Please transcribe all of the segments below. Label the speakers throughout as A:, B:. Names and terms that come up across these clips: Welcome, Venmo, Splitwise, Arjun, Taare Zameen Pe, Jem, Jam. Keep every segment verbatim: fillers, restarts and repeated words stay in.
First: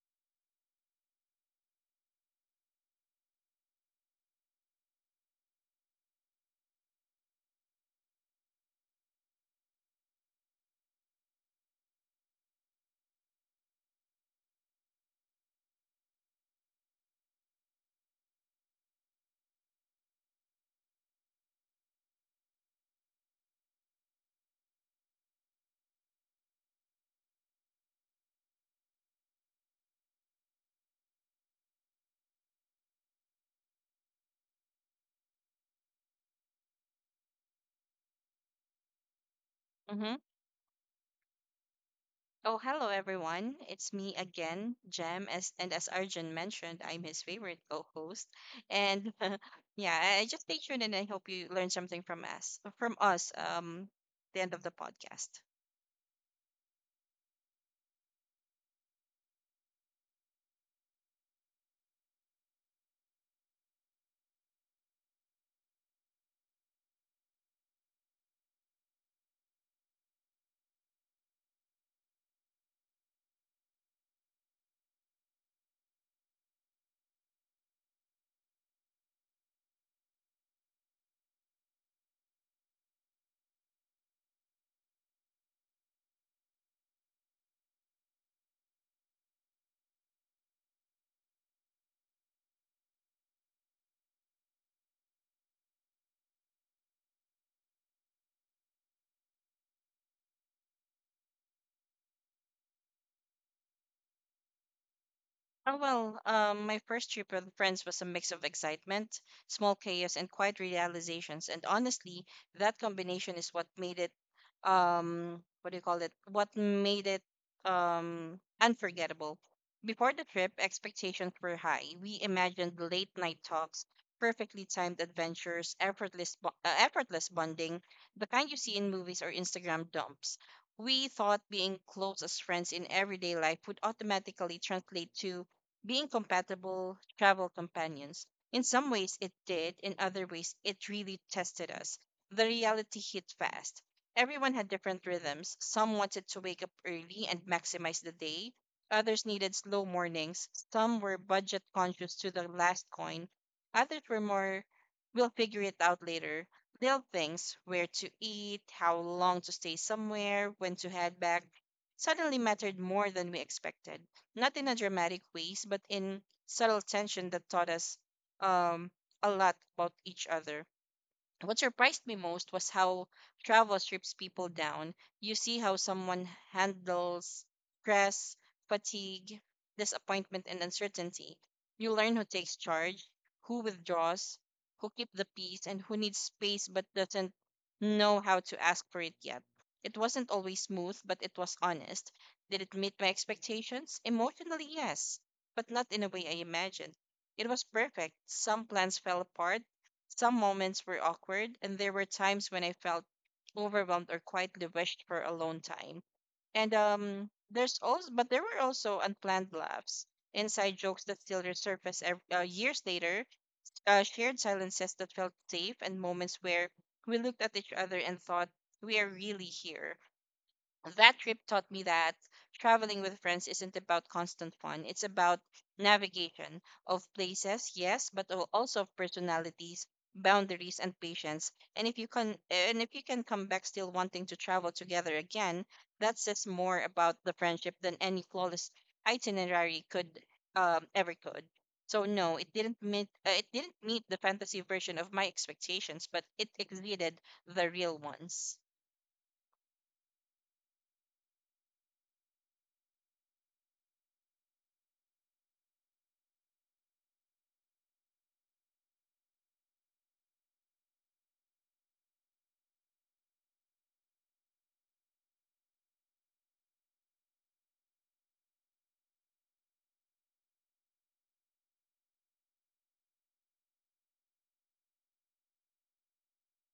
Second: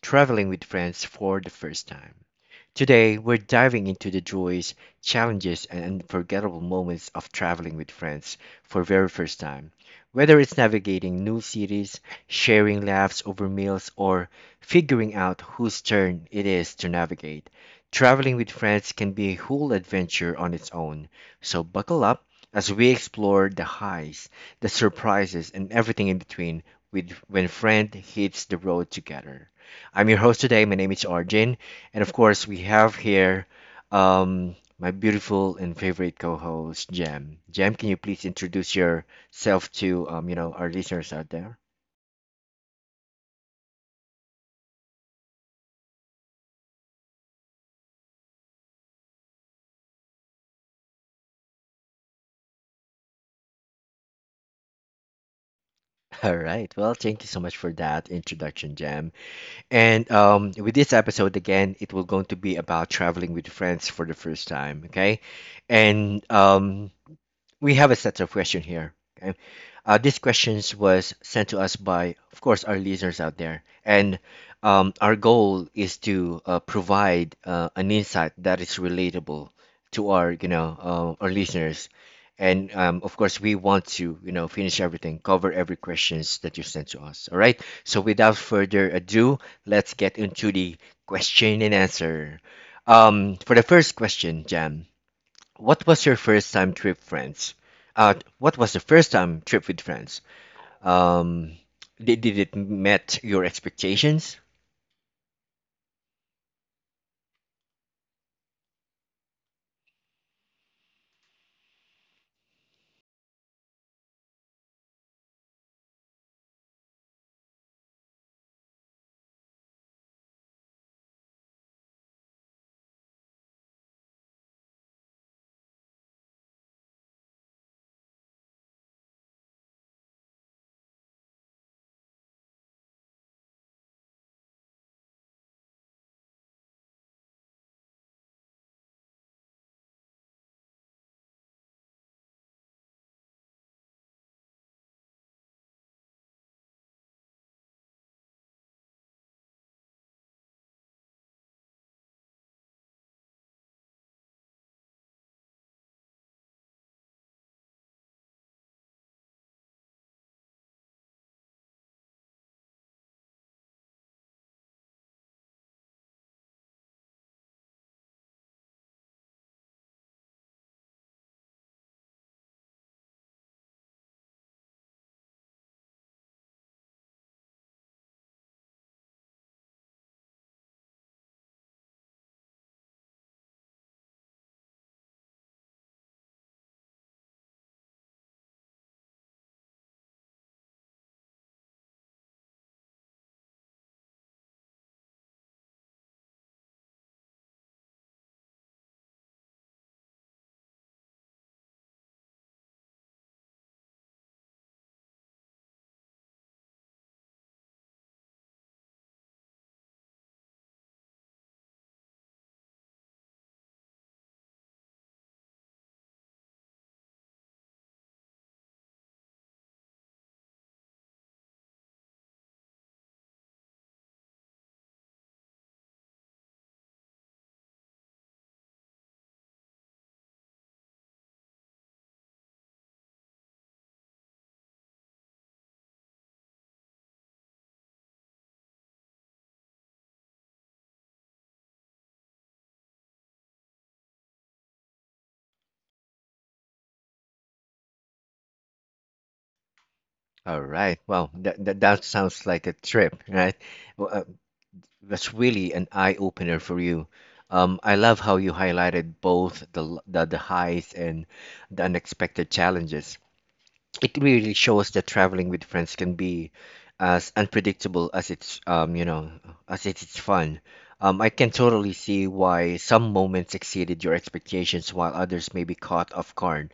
A: traveling with friends for the first time. Today, we're diving into the joys, challenges, and unforgettable moments of traveling with friends for very first time. Whether it's navigating new cities, sharing laughs over meals, or figuring out whose turn it is to navigate, traveling with friends can be a whole adventure on its own. So buckle up as we explore the highs, the surprises, and everything in between with when friend hits the road together. I'm your host today. My name is Arjun. And of course, we have here um, my beautiful and favorite co-host, Jam. Jam, can you please introduce yourself to
B: Mm-hmm.
A: um, you know, our listeners out there?
B: Oh, hello everyone. It's me again, Jem. As and as Arjun mentioned, I'm his favorite co-host. And yeah, I I just stay tuned, and I hope you learn something from us, from us, um, the end of the podcast.
A: All right. Well, thank you so much for that introduction, Jam. And um, with this episode again, it will going to be about traveling with friends for the first time. Okay, and um, we have a set of questions here. Okay, uh, these questions was sent to us by, of course, our listeners out there, and um, our goal is to uh, provide uh, an insight that is relatable to our, you know, uh, our listeners, and um, of course, we want to, you know, finish everything, cover every questions that you sent to us. All right. So without further ado, let's get into the question and answer. Um, for the first question, Jam. What was your first time trip, friends? Uh, what was the first time trip with friends? Um, did, did it met your expectations?
B: Oh, well, um, my first trip with friends was a mix of excitement, small chaos, and quiet realizations. And honestly, that combination is what made it, um, what do you call it? What made it um, unforgettable. Before the trip, expectations were high. We imagined late night talks, perfectly timed adventures, effortless, bo- uh, effortless bonding, the kind you see in movies or Instagram dumps. We thought being close as friends in everyday life would automatically translate to being compatible travel companions. In some ways it did; in other ways it really tested us. The reality hit fast. Everyone had different rhythms. Some wanted to wake up early and maximize the day. Others needed slow mornings. Some were budget conscious to the last coin. Others were more, "we'll figure it out later." Little things, where to eat, how long to stay somewhere, when to head back, suddenly mattered more than we expected, not in a dramatic ways, but in subtle tension that taught us um, a lot about each other. What surprised me most was how travel strips people down. You see how someone handles stress, fatigue, disappointment, and uncertainty. You learn who takes charge, who withdraws, who keeps the peace, and who needs space but doesn't know how to ask for it yet. It wasn't always smooth, but it was honest. Did it meet my expectations? Emotionally, yes, but not in a way I imagined. It was perfect. Some plans fell apart, some moments were awkward, and there were times when I felt overwhelmed or quietly wished for alone time. And um, there's also, but there were also unplanned laughs, inside jokes that still resurface ev- uh, years later, uh, shared silences that felt safe, and moments where we looked at each other and thought, "We are really here." That trip taught me that traveling with friends isn't about constant fun. It's about navigation of places, yes, but al- also of personalities, boundaries, and patience. And if you can, and if you can come back still wanting to travel together again, that says more about the friendship than any flawless itinerary could um, ever could. So no, it didn't meet uh, it didn't meet the fantasy version of my expectations, but it exceeded the real ones.
A: All right. Well, that, that that sounds like a trip, right? Well, uh, that's really an eye opener for you. Um, I love how you highlighted both the l- the, the highs and the unexpected challenges. It really shows that traveling with friends can be as unpredictable as it's um you know as it's it's fun. Um, I can totally see why some moments exceeded your expectations while others may be caught off guard.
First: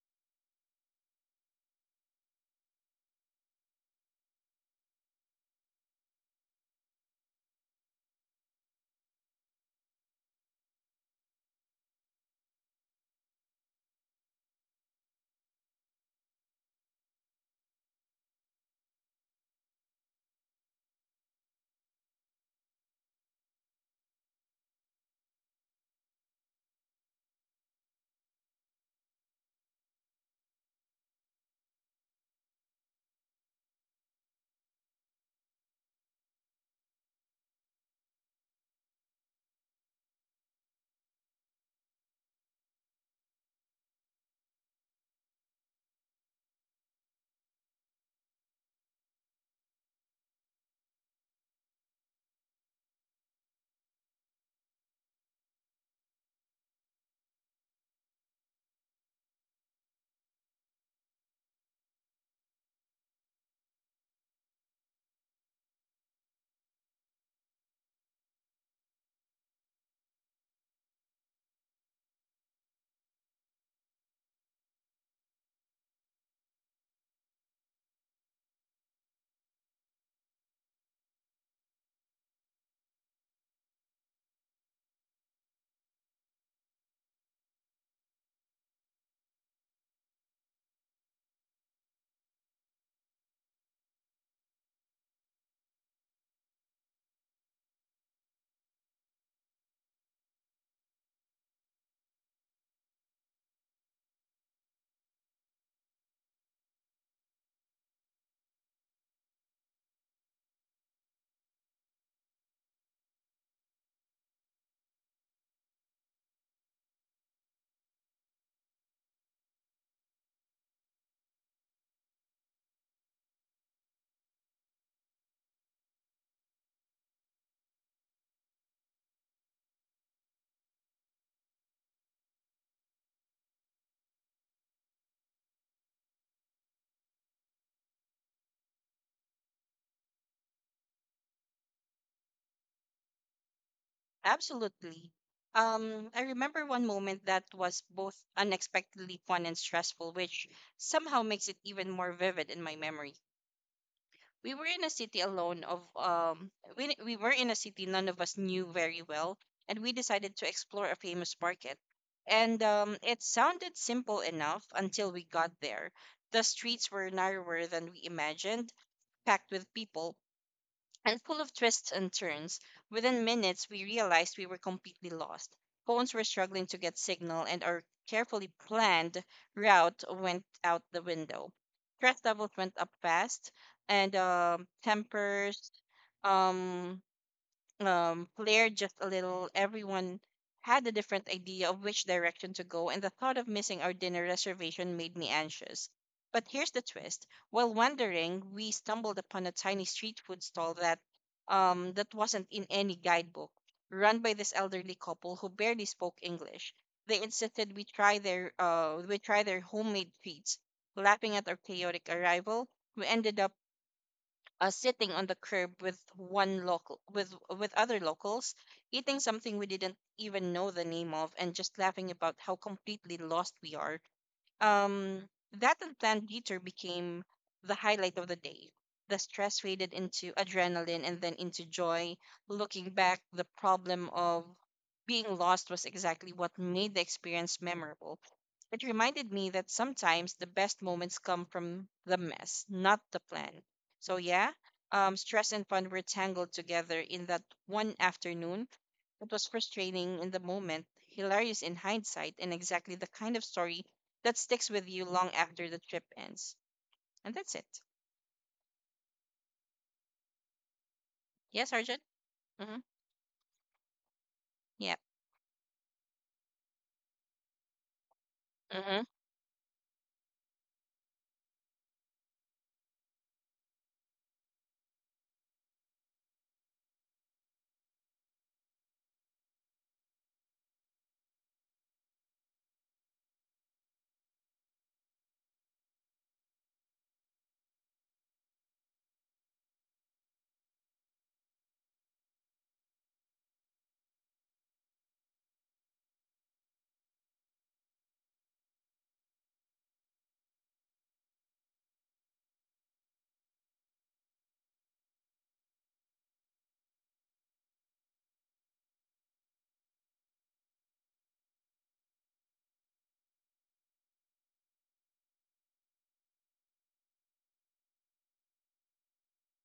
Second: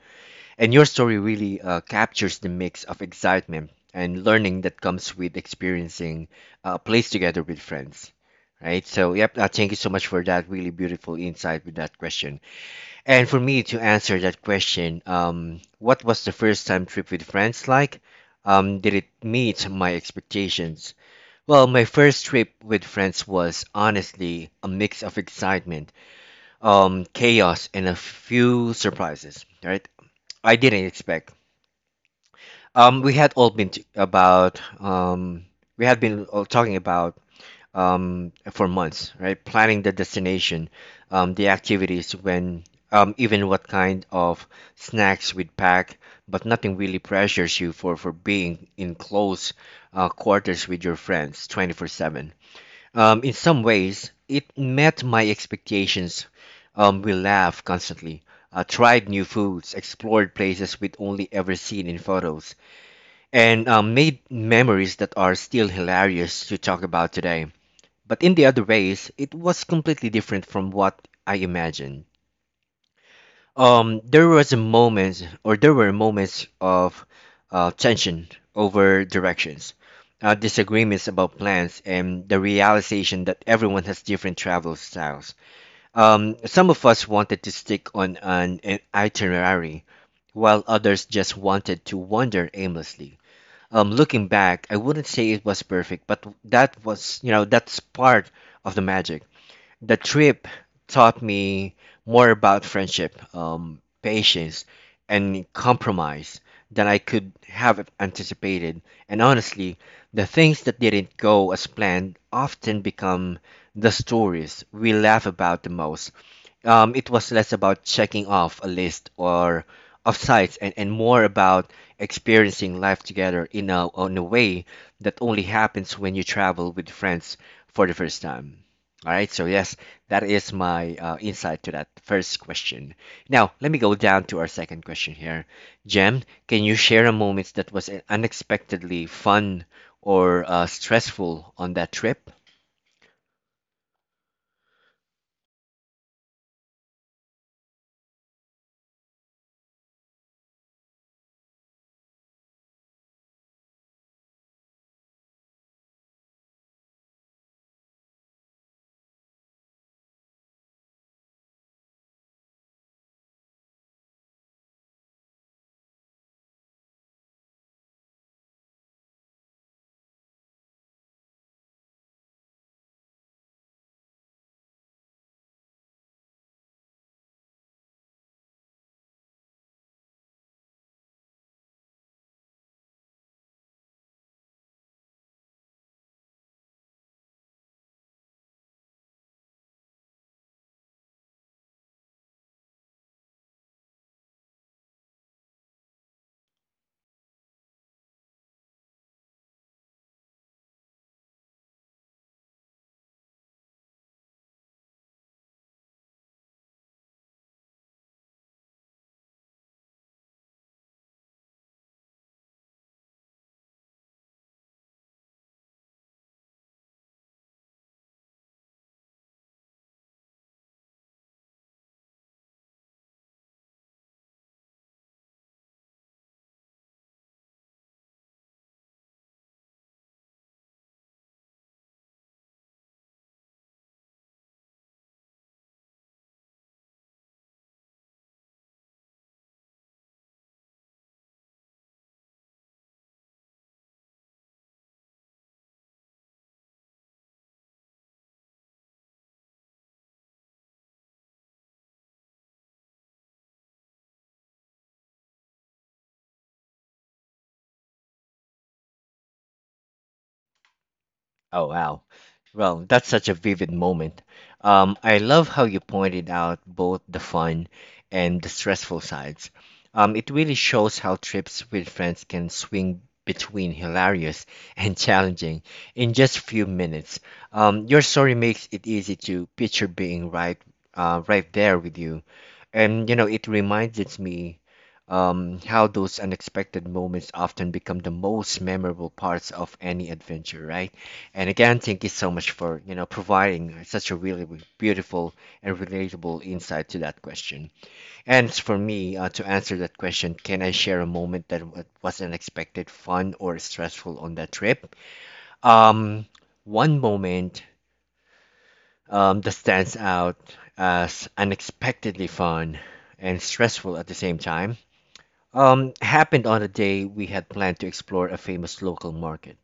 A: And your story really uh, captures the mix of excitement and learning that comes with experiencing uh, a place together with friends. Right? So, yep, uh, thank you so much for that really beautiful insight with that question. And for me to answer that question, um, what was the first time trip with friends like? Um, did it meet my expectations? Well, my first trip with friends was honestly a mix of excitement, um, chaos, and a few surprises. Right, I didn't expect. Um, we had all been t- about. Um, we had been all talking about um, for months, right? Planning the destination, um, the activities, when, um, even what kind of snacks we'd pack, but nothing really pressures you for, for being in close uh, quarters with your friends twenty-four seven. Um, in some ways, it met my expectations. Um, we laughed constantly, uh, tried new foods, explored places we'd only ever seen in photos, and um, made memories that are still hilarious to talk about today. But in the other ways, it was completely different from what I imagined. Um, there was a moment, or there were moments of uh, tension over directions, uh, disagreements about plans, and the realization that everyone has different travel styles. Um, some of us wanted to stick on an, an itinerary, while others just wanted to wander aimlessly. Um, looking back, I wouldn't say it was perfect, but that was, you know, that's part of the magic the trip taught me more about friendship, um, patience, and compromise than I could have anticipated. And honestly, the things that didn't go as planned often become the stories we laugh about the most. Um, it was less about checking off a list or of sites and, and more about experiencing life together in a, in a way that only happens when you travel with friends for the first time. All right, so yes, that is my uh, insight to that first question. Now, let me go down to our second question here. Jem, can you share a moment that was unexpectedly fun or uh, stressful on that trip?
B: Absolutely. Um, I remember one moment that was both unexpectedly fun and stressful, which somehow makes it even more vivid in my memory. We were in a city alone of um we, we were in a city none of us knew very well, and we decided to explore a famous market, and um, it sounded simple enough until we got there. The streets were narrower than we imagined, packed with people, and full of twists and turns. Within minutes, we realized we were completely lost. Phones were struggling to get signal, and our carefully planned route went out the window. Stress levels went up fast, and um tempers um, um, flared just a little. Everyone had a different idea of which direction to go, and the thought of missing our dinner reservation made me anxious. But here's the twist. While wandering, we stumbled upon a tiny street food stall that um, that wasn't in any guidebook, run by this elderly couple who barely spoke English. They insisted we try their uh, we try their homemade treats. Laughing at our chaotic arrival, we ended up uh, sitting on the curb with one local with with other locals, eating something we didn't even know the name of and just laughing about how completely lost we are. um, that unplanned detour became the highlight of the day. The stress faded into adrenaline and then into joy. Looking back, the problem of being lost was exactly what made the experience memorable. It reminded me that sometimes the best moments come from the mess, not the plan. So, yeah, um, stress and fun were tangled together in that one afternoon. It was frustrating in the moment, hilarious in hindsight, and exactly the kind of story that sticks with you long after the trip ends. And that's it.
A: Oh
B: Yes, Arjun?
A: wow.
B: Mm-hmm.
A: Well, that's such a vivid moment.
B: Yeah.
A: Um, I love how you pointed out both the fun and the stressful
B: Mm-hmm.
A: sides. Um, it really shows how trips with friends can swing between hilarious and challenging in just few minutes. Um, your story makes it easy to picture being right, uh, right there with you, and you know it reminds it's me um, how those unexpected moments often become the most memorable parts of any adventure, right? And again, thank you so much for you know providing such a really w- beautiful and relatable insight to that question. And for me uh, to answer that question, can I share a moment that wa- was unexpected, fun, or stressful on that trip? Um, One moment um, that stands out as unexpectedly fun and stressful at the same time um, happened on a day we had planned to explore a famous local market.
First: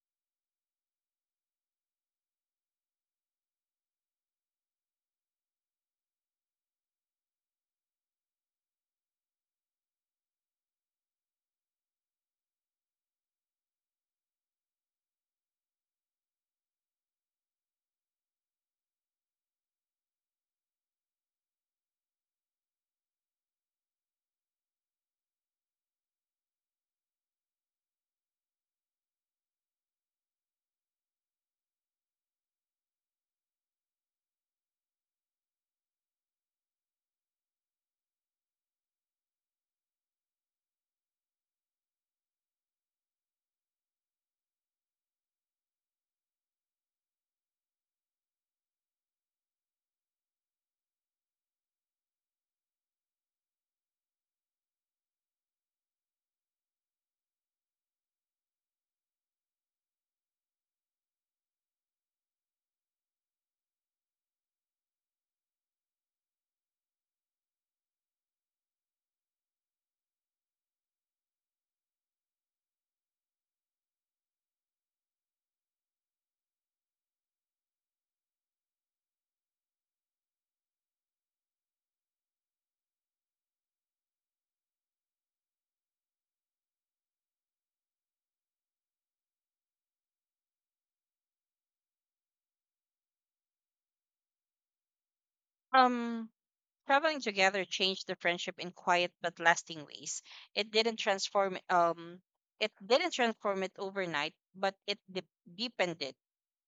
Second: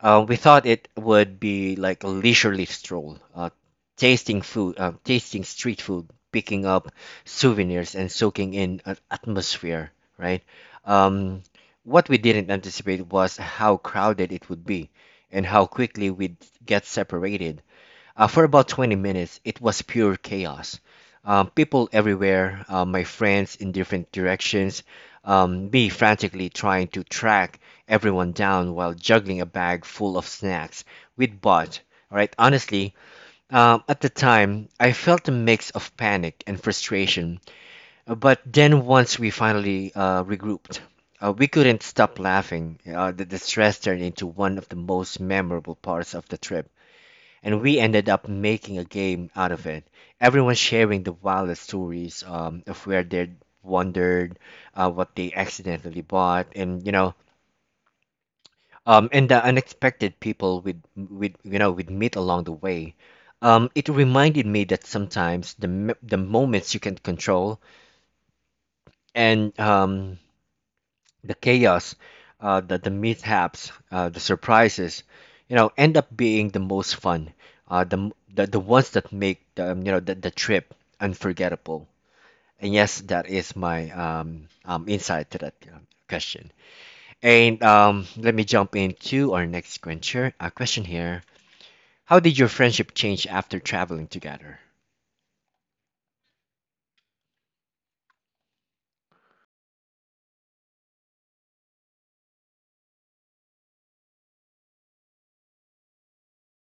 A: Uh, we thought it would be like a leisurely stroll, uh, tasting food, uh, tasting street food, picking up souvenirs, and soaking in an atmosphere, right? Um, what we didn't anticipate was how crowded it would be and how quickly we'd get separated. Uh, for about twenty minutes, it was pure chaos. Um, people everywhere, uh, my friends in different directions, um, me frantically trying to track everyone down while juggling a bag full of snacks we'd bought. All right, honestly, um, at the time, I felt a mix of panic and frustration. Uh, But then once we finally uh, regrouped, uh, we couldn't stop laughing. Uh, the, the stress turned into one of the most memorable parts of the trip and we ended up making a game out of it. Everyone sharing the wildest stories um, of where they wandered, uh, what they accidentally bought, and you know, um, and the unexpected people we'd we'd you know we'd meet along the way. Um, it reminded me that sometimes the m- the moments you can control and um, the chaos, uh, the, the mishaps, uh, the surprises, you know, end up being the most fun, uh, the, m- the the ones that make the um, you know the, the trip unforgettable. And yes, that is my um, um, insight to that uh, question. And um, let me jump into our next question uh, question here. How did your friendship change after traveling together?
B: Um, Traveling together changed the friendship in quiet but lasting ways. It didn't transform um it didn't transform it overnight, but it de- deepened it.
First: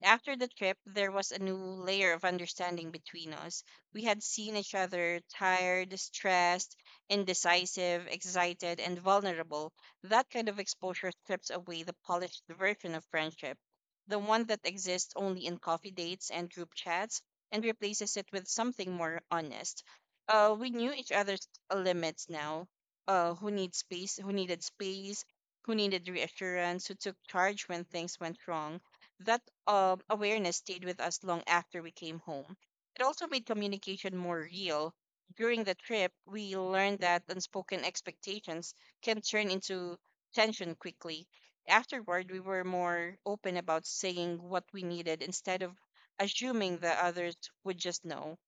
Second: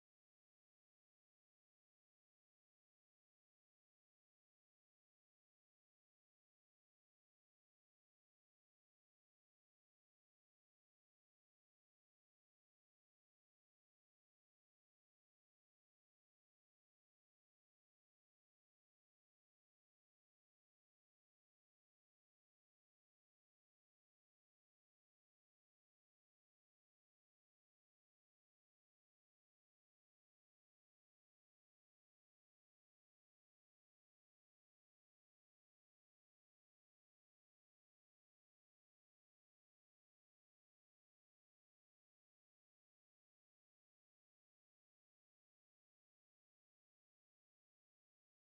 B: After the trip, there was a new layer of understanding between us. We had seen each other tired, stressed, indecisive, excited, and vulnerable. That kind of exposure strips away the polished version of friendship, the one that exists only in coffee dates and group chats, and replaces it with something more honest. Uh, we knew each other's limits now. Uh, who needs space? Who needed space? Who needed reassurance? Who took charge when things went wrong? That um, awareness stayed with us long after we came home. It also made communication more real. During the trip, we learned that unspoken expectations can turn into tension quickly. Afterward, we were more open about saying what we needed instead of assuming the others would just know.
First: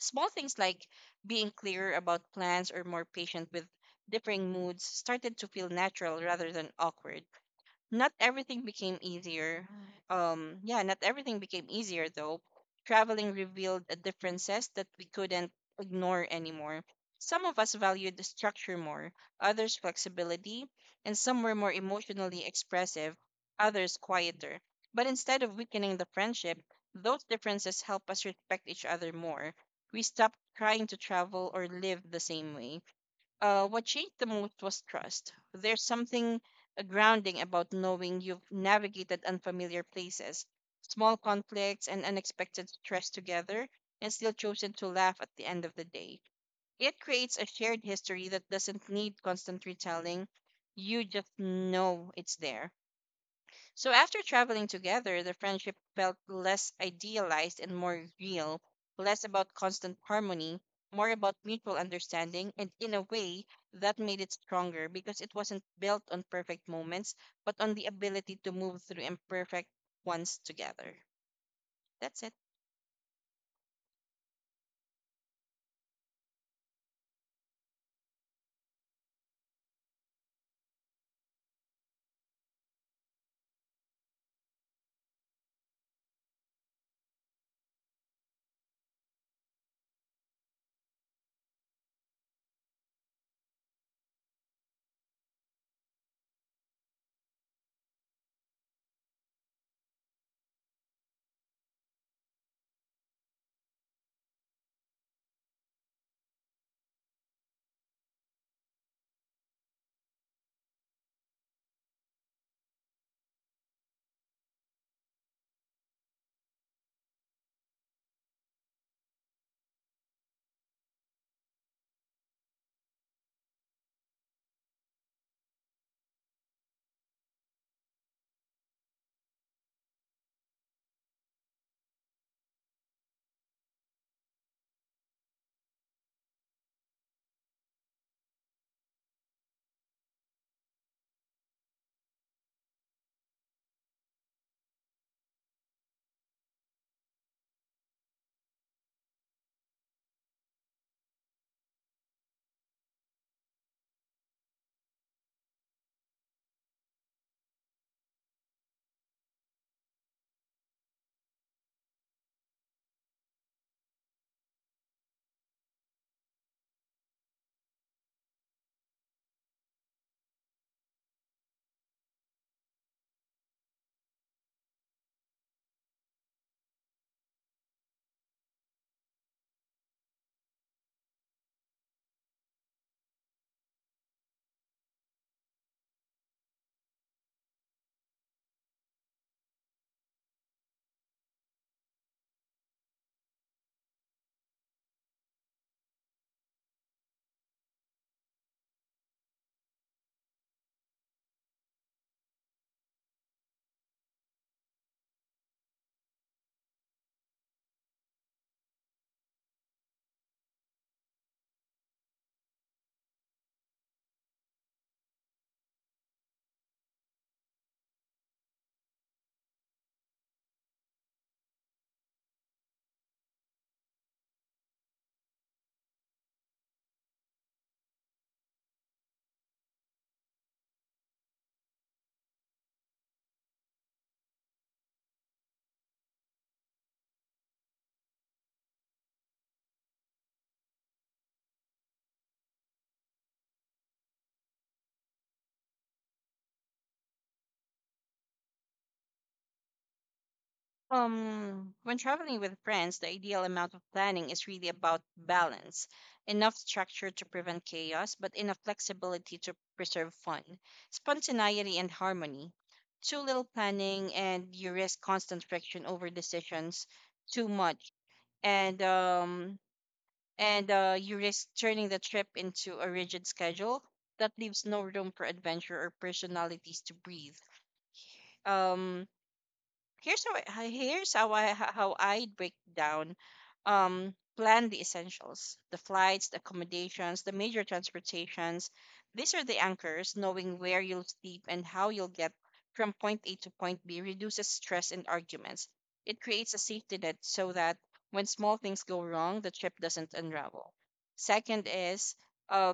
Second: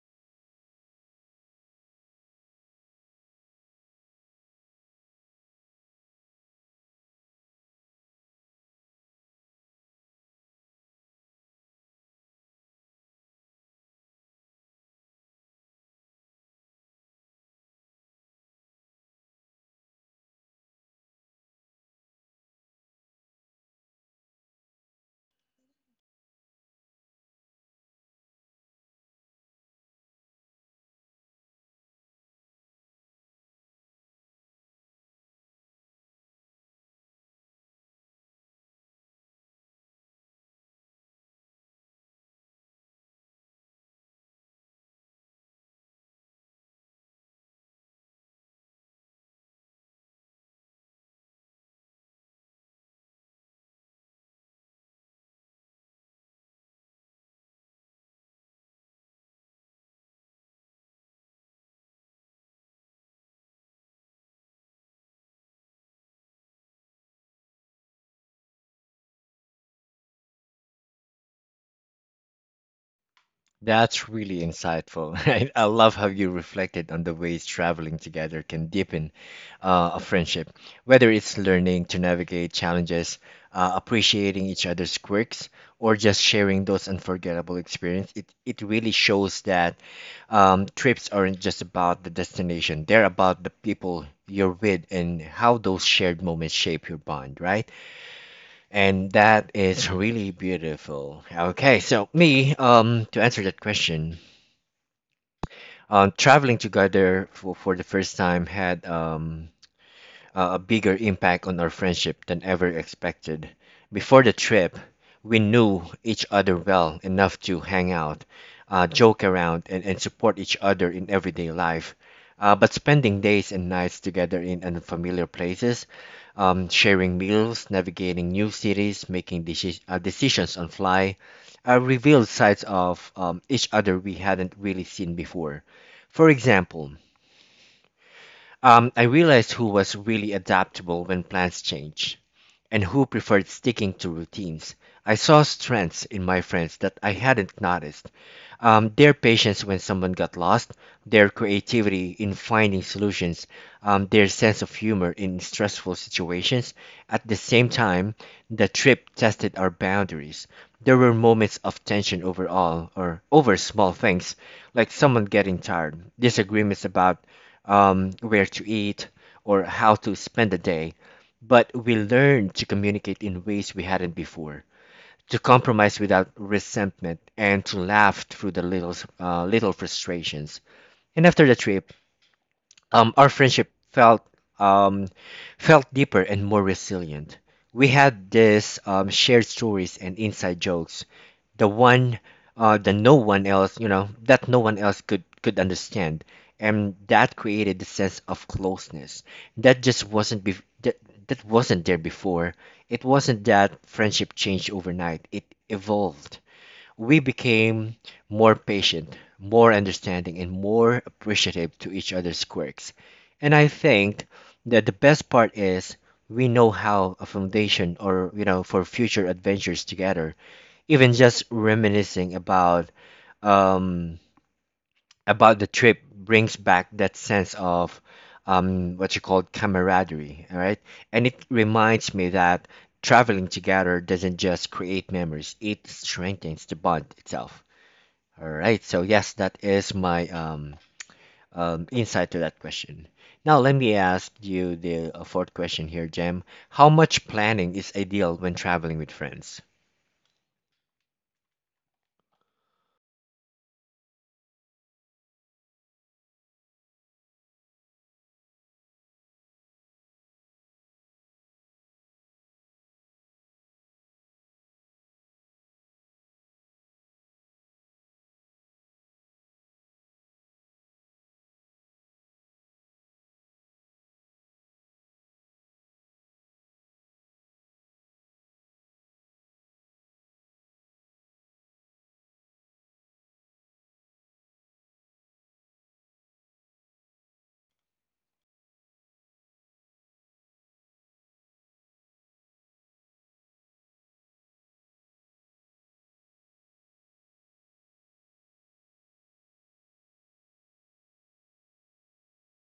B: Small things like being clearer about plans or more patient with differing moods started to feel natural rather than awkward. Not everything became easier. Um, yeah, Not everything became easier though. Traveling revealed a differences that we couldn't ignore anymore. Some of us valued the structure more, others flexibility, and some were more emotionally expressive, others quieter. But instead of weakening the friendship, those differences help us respect each other more. We stopped trying to travel or live the same way. Uh, what changed the most was trust. There's something uh, grounding about knowing you've navigated unfamiliar places, small conflicts, and unexpected stress together, and still chosen to laugh at the end of the day. It creates a shared history that doesn't need constant retelling. You just know it's there. So after traveling together, the friendship felt less idealized and more real, less about constant harmony, more about mutual understanding, and in a way that made it stronger, because it wasn't built on perfect moments, but on the ability to move through imperfect ones together. That's it.
A: That's really insightful. I, I love how you reflected on the ways traveling together can deepen uh, a friendship, whether it's learning to navigate challenges, uh, appreciating each other's quirks, or just sharing those unforgettable experiences. It, it really shows that um, trips aren't just about the destination, they're about the people you're with and how those shared moments shape your bond, right? And that is really beautiful. Okay, so me, um, to answer that question, um, traveling together for, for the first time had um, uh, a bigger impact on our friendship than ever expected. Before the trip, we knew each other well enough to hang out, uh, joke around, and, and support each other in everyday life. Uh, but spending days and nights together in unfamiliar places, um, sharing meals, navigating new cities, making deci- uh, decisions on fly, uh, revealed sides of um, each other we hadn't really seen before. For example, um, I realized who was really adaptable when plans change and who preferred sticking to routines. I saw strengths in my friends that I hadn't noticed. Um, their patience when someone got lost, their creativity in finding solutions, um, their sense of humor in stressful situations. At the same time, the trip tested our boundaries. There were moments of tension overall or over small things, like someone getting tired, disagreements about um, where to eat or how to spend the day but we learned to communicate in ways we hadn't before, to compromise without resentment, and to laugh through the little, uh, little frustrations. And after the trip, um, our friendship felt um, felt deeper and more resilient. We had this um, shared stories and inside jokes, the one uh, that no one else, you know, that no one else could could understand, and that created the sense of closeness that just wasn't bef that that wasn't there before. It wasn't that friendship changed overnight. It evolved we became more patient, more understanding, and more appreciative to each other's quirks. And I think that the best part is we know how a foundation or you know for future adventures together. Even just reminiscing about um about the trip brings back that sense of um what you call camaraderie, all right? And it reminds me that traveling together doesn't just create memories, it strengthens the bond itself. All right. So yes, that is my um, um insight to that question. Now let me ask you the uh, fourth question here, Jem. How much planning is ideal when traveling with friends?
B: Um, when traveling with friends, the ideal amount of planning is really about balance. Enough structure to prevent chaos, but enough flexibility to preserve fun, spontaneity, and harmony. Too little planning, and you risk constant friction over decisions. Too much, and um, and uh, you risk turning the trip into a rigid schedule that leaves no room for adventure or personalities to breathe. Um, here's how I, h- Here's how I how I break down. Um plan the essentials: the flights, the accommodations, the major transportations. These are the anchors. Knowing where you'll sleep and how you'll get from point A to point B reduces stress and arguments. It creates a safety net so that when small things go wrong, the trip doesn't unravel. Second is uh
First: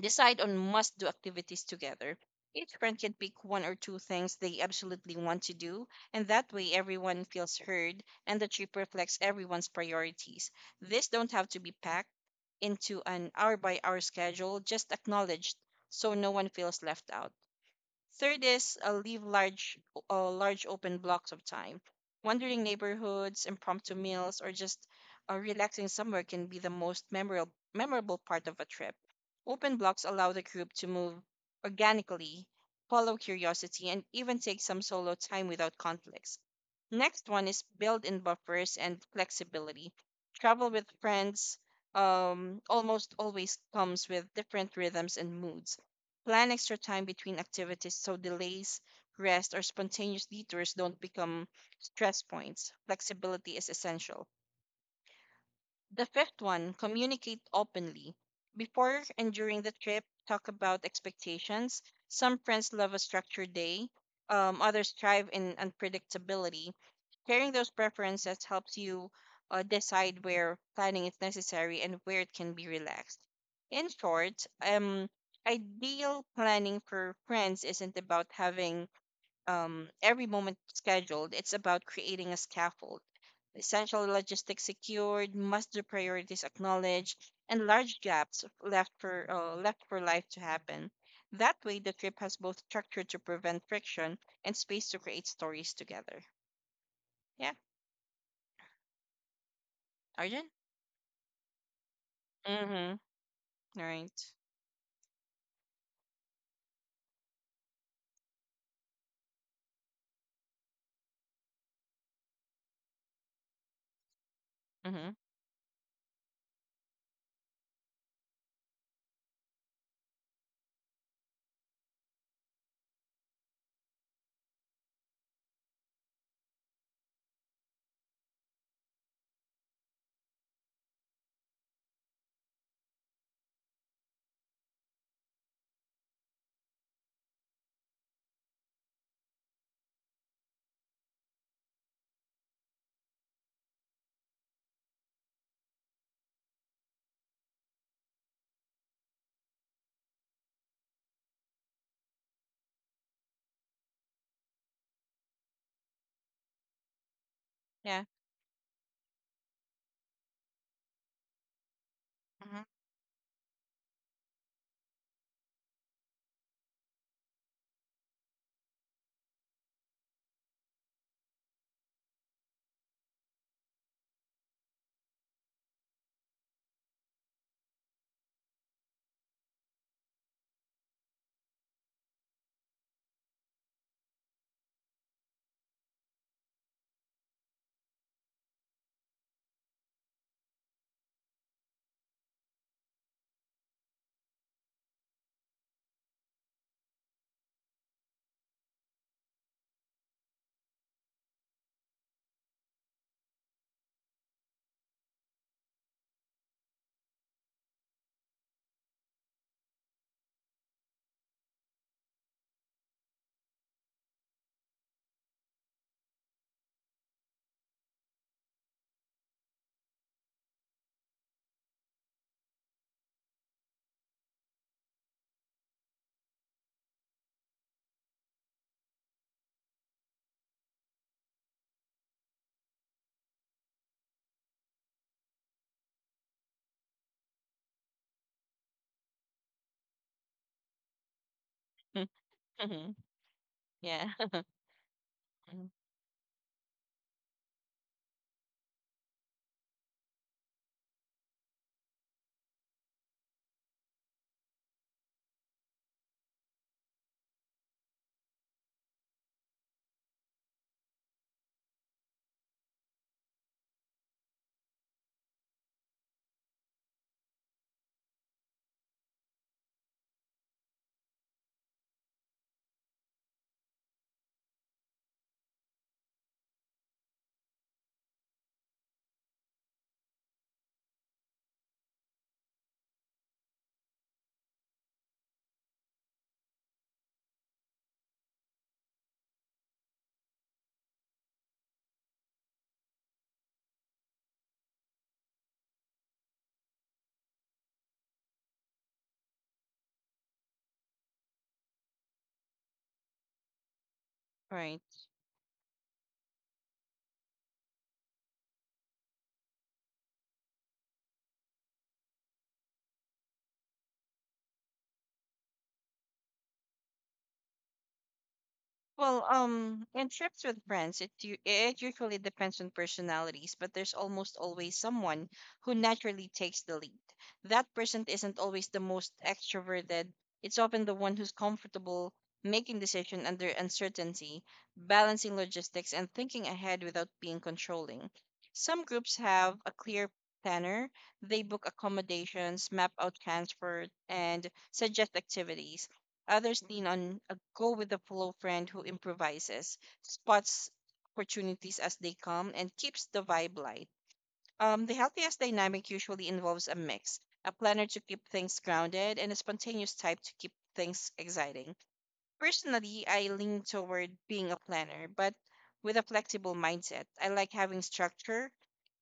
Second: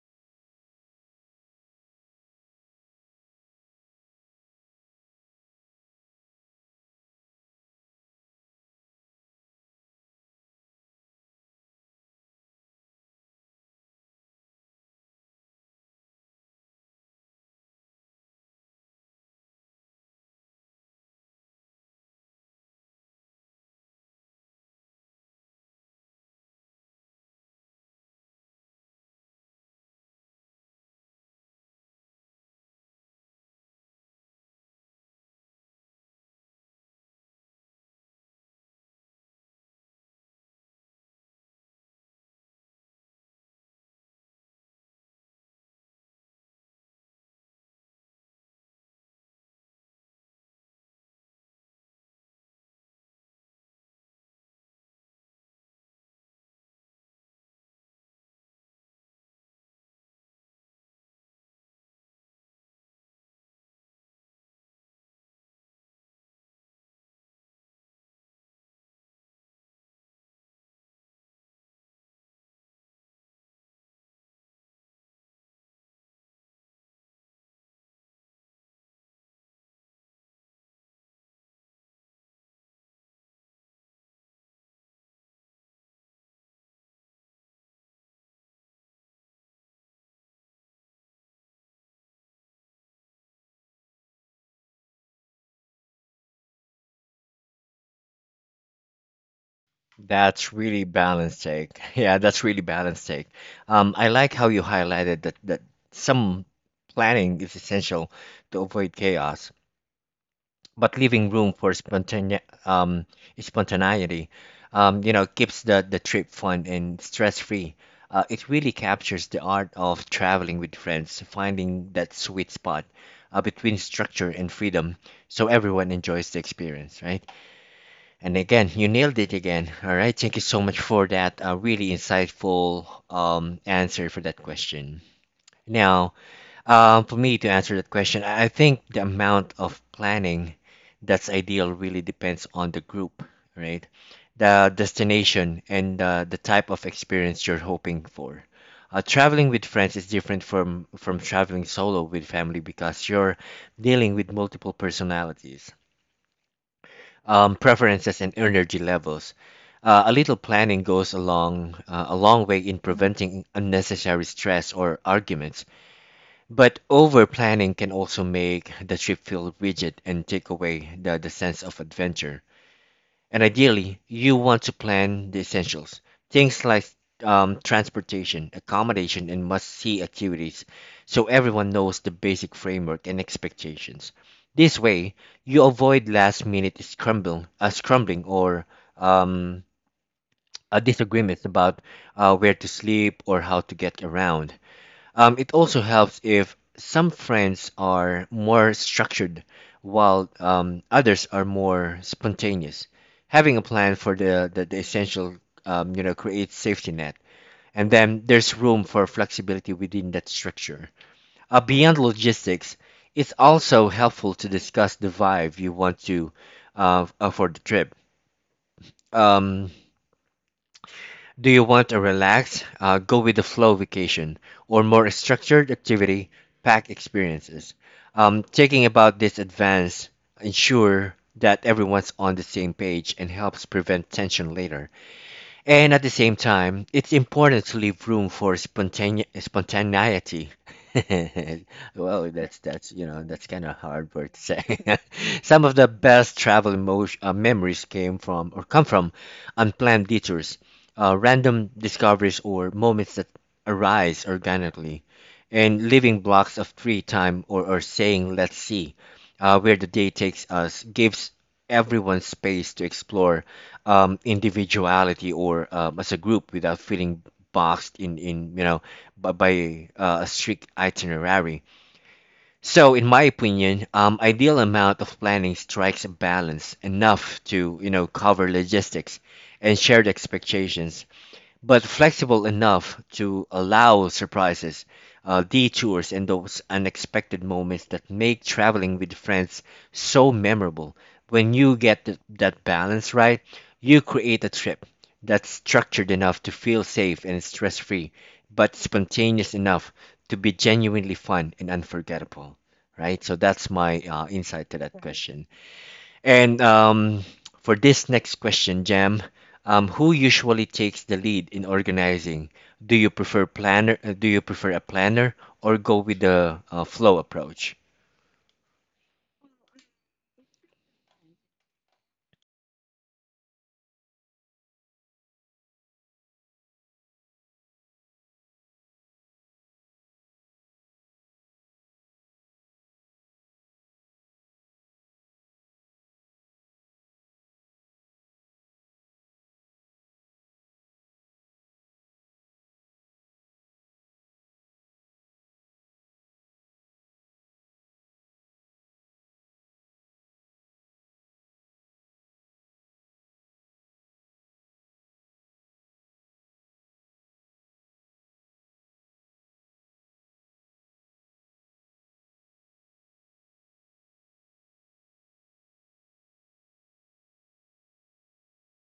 B: decide on must do activities together. Each friend can pick one or two things they absolutely want to do, and that way everyone feels heard and the trip reflects everyone's priorities. These don't have to be packed into an hour by hour schedule, just acknowledged so no one feels left out. Third is uh, leave large, uh, large open blocks of time. Wandering neighborhoods, impromptu meals, or just uh, relaxing somewhere can be the most memorable memorable part of a trip. Open blocks allow the group to move organically, follow curiosity, and even take some solo time without conflicts. Next one is build in buffers and flexibility. Travel with friends um, almost always comes with different rhythms and moods. Plan extra time between activities so delays, rest, or spontaneous detours don't become stress points. Flexibility is essential. The fifth one, communicate openly. Before and during the trip, talk about expectations. Some friends love a structured day, um, others thrive in unpredictability. Sharing those preferences helps you uh, decide where planning is necessary and where it can be relaxed. In short, um, ideal planning for friends isn't about having um, every moment scheduled. It's about creating a scaffold. Essential logistics secured, must-do priorities acknowledged, and large gaps left for uh, left for life to happen. That way, the trip has both structure to prevent friction and space to create stories together. Yeah, Arjun.
A: That's really balanced take. Yeah, that's really
B: Mm-hmm.
A: balanced take. Um, I
B: Right.
A: like how you highlighted that that some planning is essential to avoid chaos, but leaving room for spontane- um, spontaneity, um,
B: Mm-hmm.
A: you know, keeps the, the trip fun and stress free. Uh, it really captures the art of traveling with friends, finding that sweet spot uh, between structure and freedom, so everyone enjoys the experience, right? And again, you nailed it again. All right, thank you so much for that uh, really insightful um, answer for that question. Now, um, for me to answer that question, I I think the amount of planning that's ideal really depends on the group, right? The destination and uh, the type of experience you're hoping for. Uh, traveling with friends is different from from traveling solo with family because you're dealing with multiple personalities, um,
B: Yeah.
A: preferences, and energy levels. Uh, a little planning goes a long, uh, a long way
B: Mm-hmm.
A: in preventing unnecessary stress or arguments. But over planning can also make the trip feel rigid and take away the, the sense of adventure. And ideally, you want to plan the essentials, things like um, transportation, accommodation, and must see activities so everyone knows the basic framework and expectations. This way, you avoid last minute scramble, uh, scrambling or um, uh, disagreements about uh, where to sleep or how to get around. Um, it also helps if some friends are more structured while um, others are more spontaneous. Having a plan for the, the, the essential, um, you know, creates safety net. And then there's room for flexibility within that structure. Uh, beyond logistics, it's also helpful to discuss the vibe you want to uh, f- uh, for the trip. Um, Do you want a relaxed, uh, go with the flow vacation, or more structured activity packed experiences? Um, taking about this advance ensure that everyone's on the same page and helps prevent tension later. And at the same time, it's important to leave room for spontane- spontaneity. Well, that's
B: Mm-hmm.
A: that's you know that's kind of
B: Yeah.
A: hard word to say. Some of the best travel emo- uh, memories came from or come from unplanned detours, uh, random discoveries, or moments that arise organically, and leaving blocks of free time or or saying, let's see, uh, where the day takes us, gives everyone space to explore um, individuality or um, as a group without feeling boxed in, in you know by, by uh, a strict itinerary. So in my opinion, um, ideal amount of planning strikes a balance, enough to you know cover logistics and shared expectations but flexible enough to allow surprises, uh, detours, and those unexpected moments that make traveling with friends so memorable. When you get th- that balance right, you create a trip that's structured enough to feel safe and stress free, but spontaneous enough to be genuinely fun and unforgettable. Right? So that's my uh, insight
B: Right.
A: to that Right. question. And um, for this next question, Jam, um, who usually takes the lead in organizing? Do you prefer planner? uh, Do you prefer a planner or go with the uh, flow approach?
B: Well, um, in trips with friends, it u- it usually depends on personalities, but there's almost always someone who naturally takes the lead. That person isn't always the most extroverted. It's often the one who's comfortable making decision under uncertainty, balancing logistics, and thinking ahead without being controlling. Some groups have a clear planner. They book accommodations, map out transfer, and suggest activities. Others lean on a go with the flow friend who improvises, spots opportunities as they come, and keeps the vibe light. Um, the healthiest dynamic usually involves a mix, a planner to keep things grounded and a spontaneous type to keep things exciting. Personally, I lean toward being a planner, but with a flexible mindset. I like having structure,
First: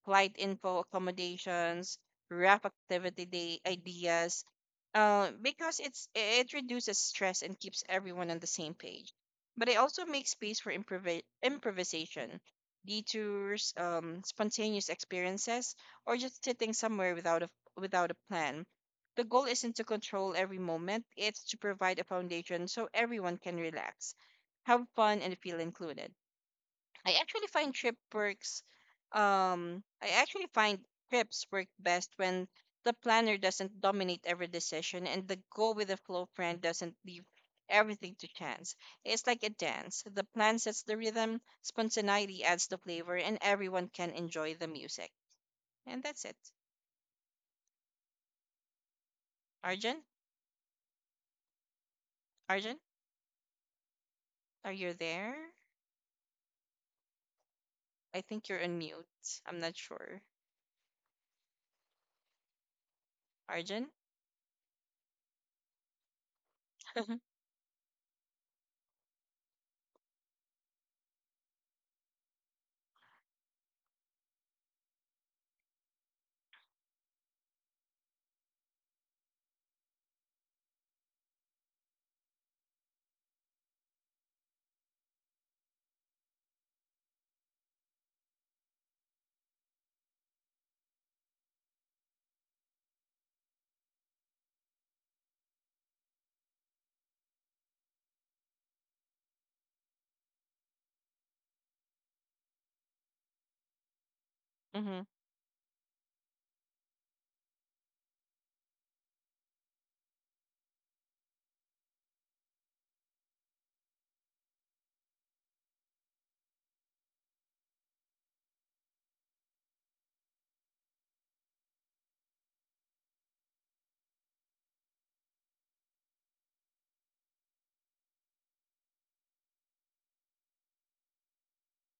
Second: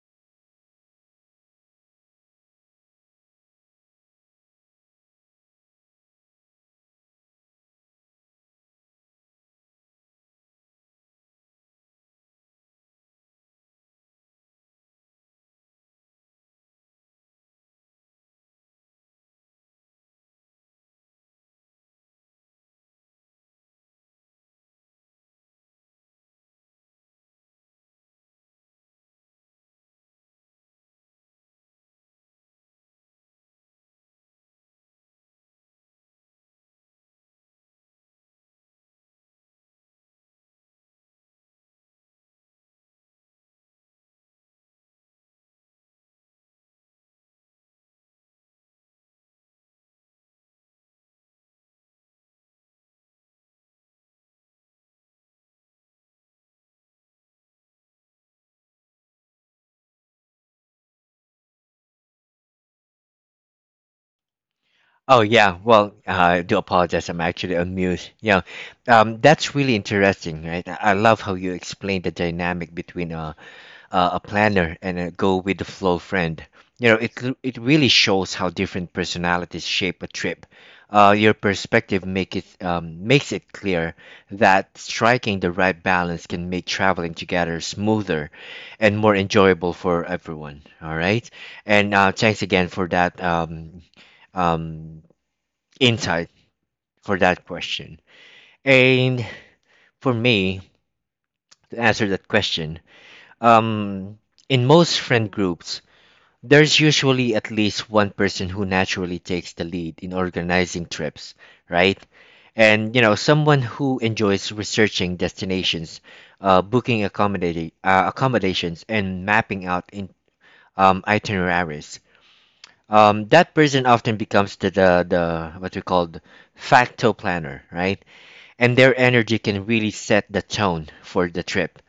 B: flight info, accommodations, rough activity day ideas, uh, because it's it reduces stress and keeps everyone on the same page. But I also make space for improv- improvisation, detours, um, spontaneous experiences, or just sitting somewhere without a without a plan. The goal isn't to control every moment, it's to provide a foundation so everyone can relax, have fun, and feel included. I actually find trip works um I actually find trips work best when the planner doesn't dominate every decision and the go with the flow friend doesn't leave everything to chance. It's like a dance. The plan sets the rhythm, spontaneity adds the flavor, and everyone can enjoy the music. And that's it. Arjun? Arjun? Are you there? I think you're on mute. I'm not sure. Arjun?
A: Oh yeah, well, uh, I do apologize. I'm actually on mute. Yeah, um, that's really interesting, right? I I love how you explain the dynamic between a a a planner and a go with the flow friend. You know, it l- it really shows how different personalities shape a trip. Uh, your perspective make it um, makes it clear that striking the right balance can make traveling together smoother and more enjoyable for everyone. All right, and uh, thanks again for that. Um, um, insight for that question. And for me, to answer that question, um, in
B: Hmm.
A: most friend groups, there's usually at least one person who naturally takes the lead in organizing trips, right? And you know, someone who enjoys researching destinations, uh, booking accommodating uh, accommodations, and mapping out in um, itineraries. Um, that person often becomes the, the the what we call the facto planner, right? And their energy can really set the tone for the trip.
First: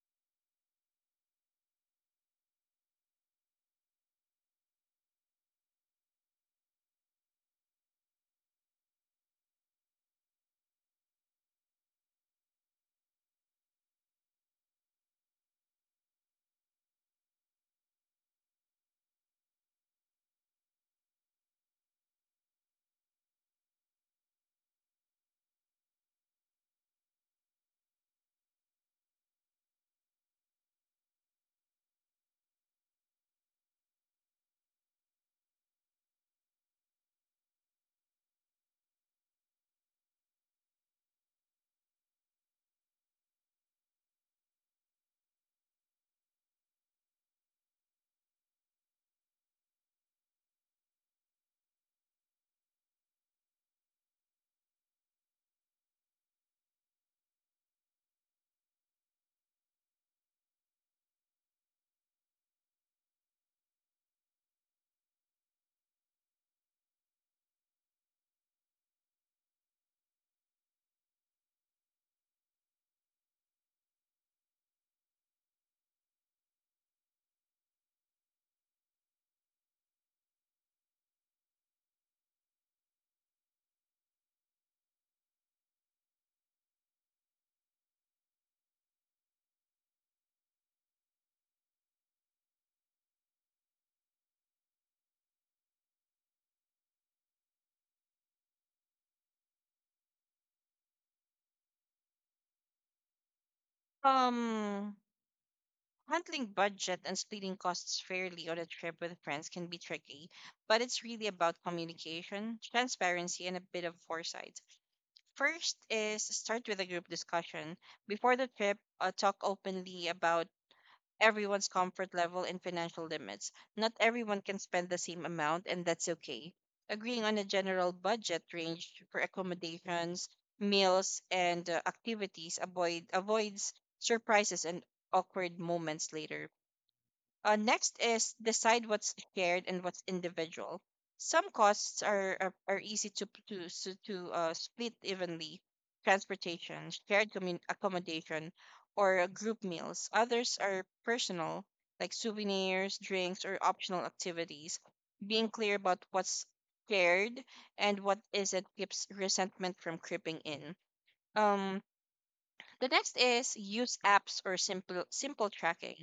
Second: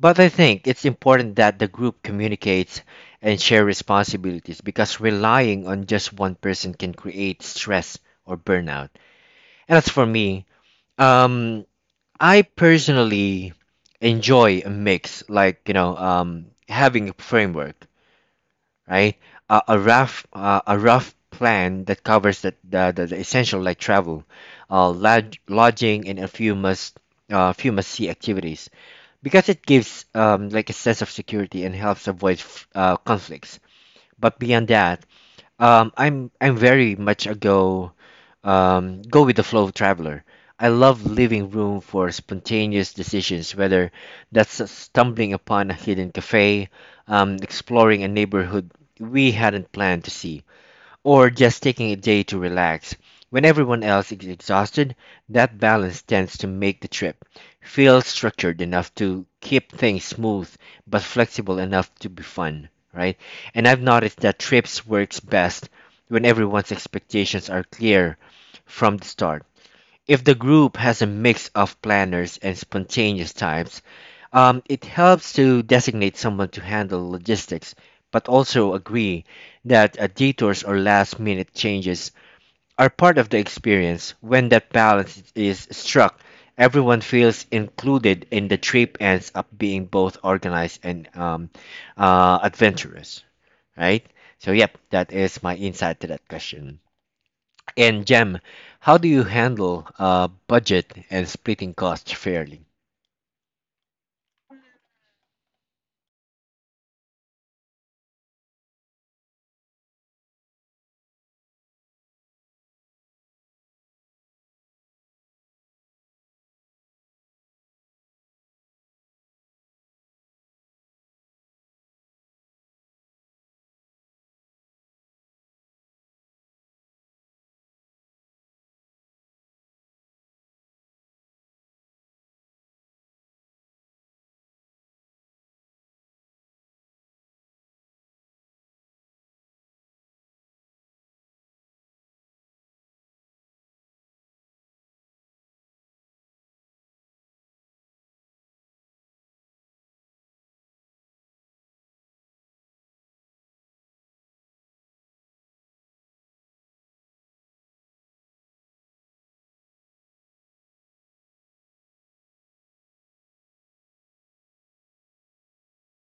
A: But I think it's important that the group communicates and share responsibilities because relying on just one person can create stress or burnout. And as for me, um, I personally enjoy a mix, like, you know, um, having a framework, right? Uh, A a rough uh, a rough plan that covers the the, the, the essential like travel, uh, lodg- lodging, and a few must uh, few must see activities because it gives um, like a sense of security and helps avoid f- uh, conflicts. But beyond that, um, I'm I'm very much a go um, go with the flow traveler. I love leaving room for spontaneous decisions, whether that's stumbling upon a hidden cafe, um, exploring a neighborhood we hadn't planned to see, or just taking a day to relax. When everyone else is exhausted, that balance tends to make the trip feel structured enough to keep things smooth but flexible enough to be fun, right? And I've noticed that trips works best when everyone's expectations are clear from the start. If the group has a mix of planners and spontaneous types, um, it helps to designate someone to handle logistics, but also agree that uh, detours or last minute changes are part of the experience. When that balance is struck, everyone feels included, and the trip ends up being both organized and um, uh, adventurous, right? So, yep, that is my insight to that question. And Jem, how do you handle uh, budget and splitting costs fairly?
B: Um, handling budget and splitting costs fairly on a trip with friends can be tricky, but it's really about communication, transparency, and a bit of foresight. First is start with a group discussion. Before the trip, uh, talk openly about everyone's comfort level and financial limits. Not everyone can spend the same amount, and that's okay. Agreeing on a general budget range for accommodations, meals, and uh, activities avoid avoids surprises and awkward moments later. Uh, next is decide what's shared and what's individual. Some costs are are, are easy to p- to s- to uh, split evenly, transportation, shared commun- accommodation, or uh, group meals. Others are personal, like souvenirs, drinks, or optional activities. Being clear about what's shared and what isn't keeps resentment from creeping in. Um, the next is use apps or simple simple tracking,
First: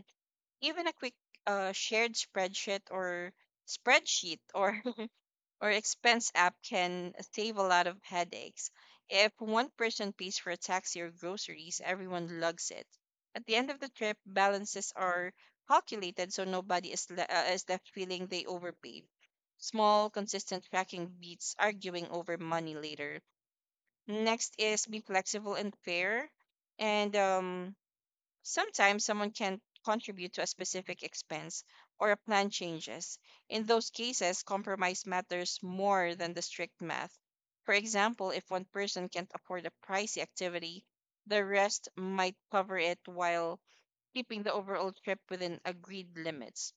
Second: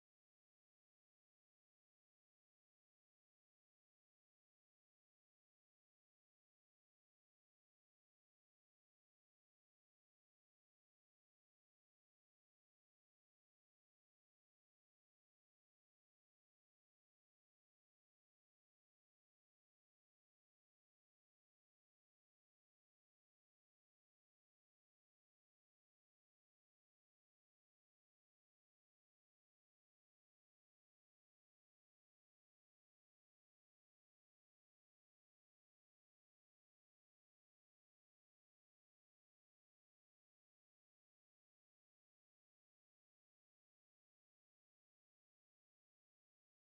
B: even a quick uh, shared spreadsheet or spreadsheet or or expense app can save a lot of headaches. If one person pays for a taxi or groceries, everyone lugs it. At the end of the trip, balances are calculated so nobody is, le- uh, is left feeling they overpaid. Small, consistent tracking beats arguing over money later. Next is be flexible and fair. And um, Sometimes someone can contribute to a specific expense or a plan changes. In those cases, compromise matters more than the strict math. For example, if one person can't afford a pricey activity, the rest might cover it while keeping the overall trip within agreed limits.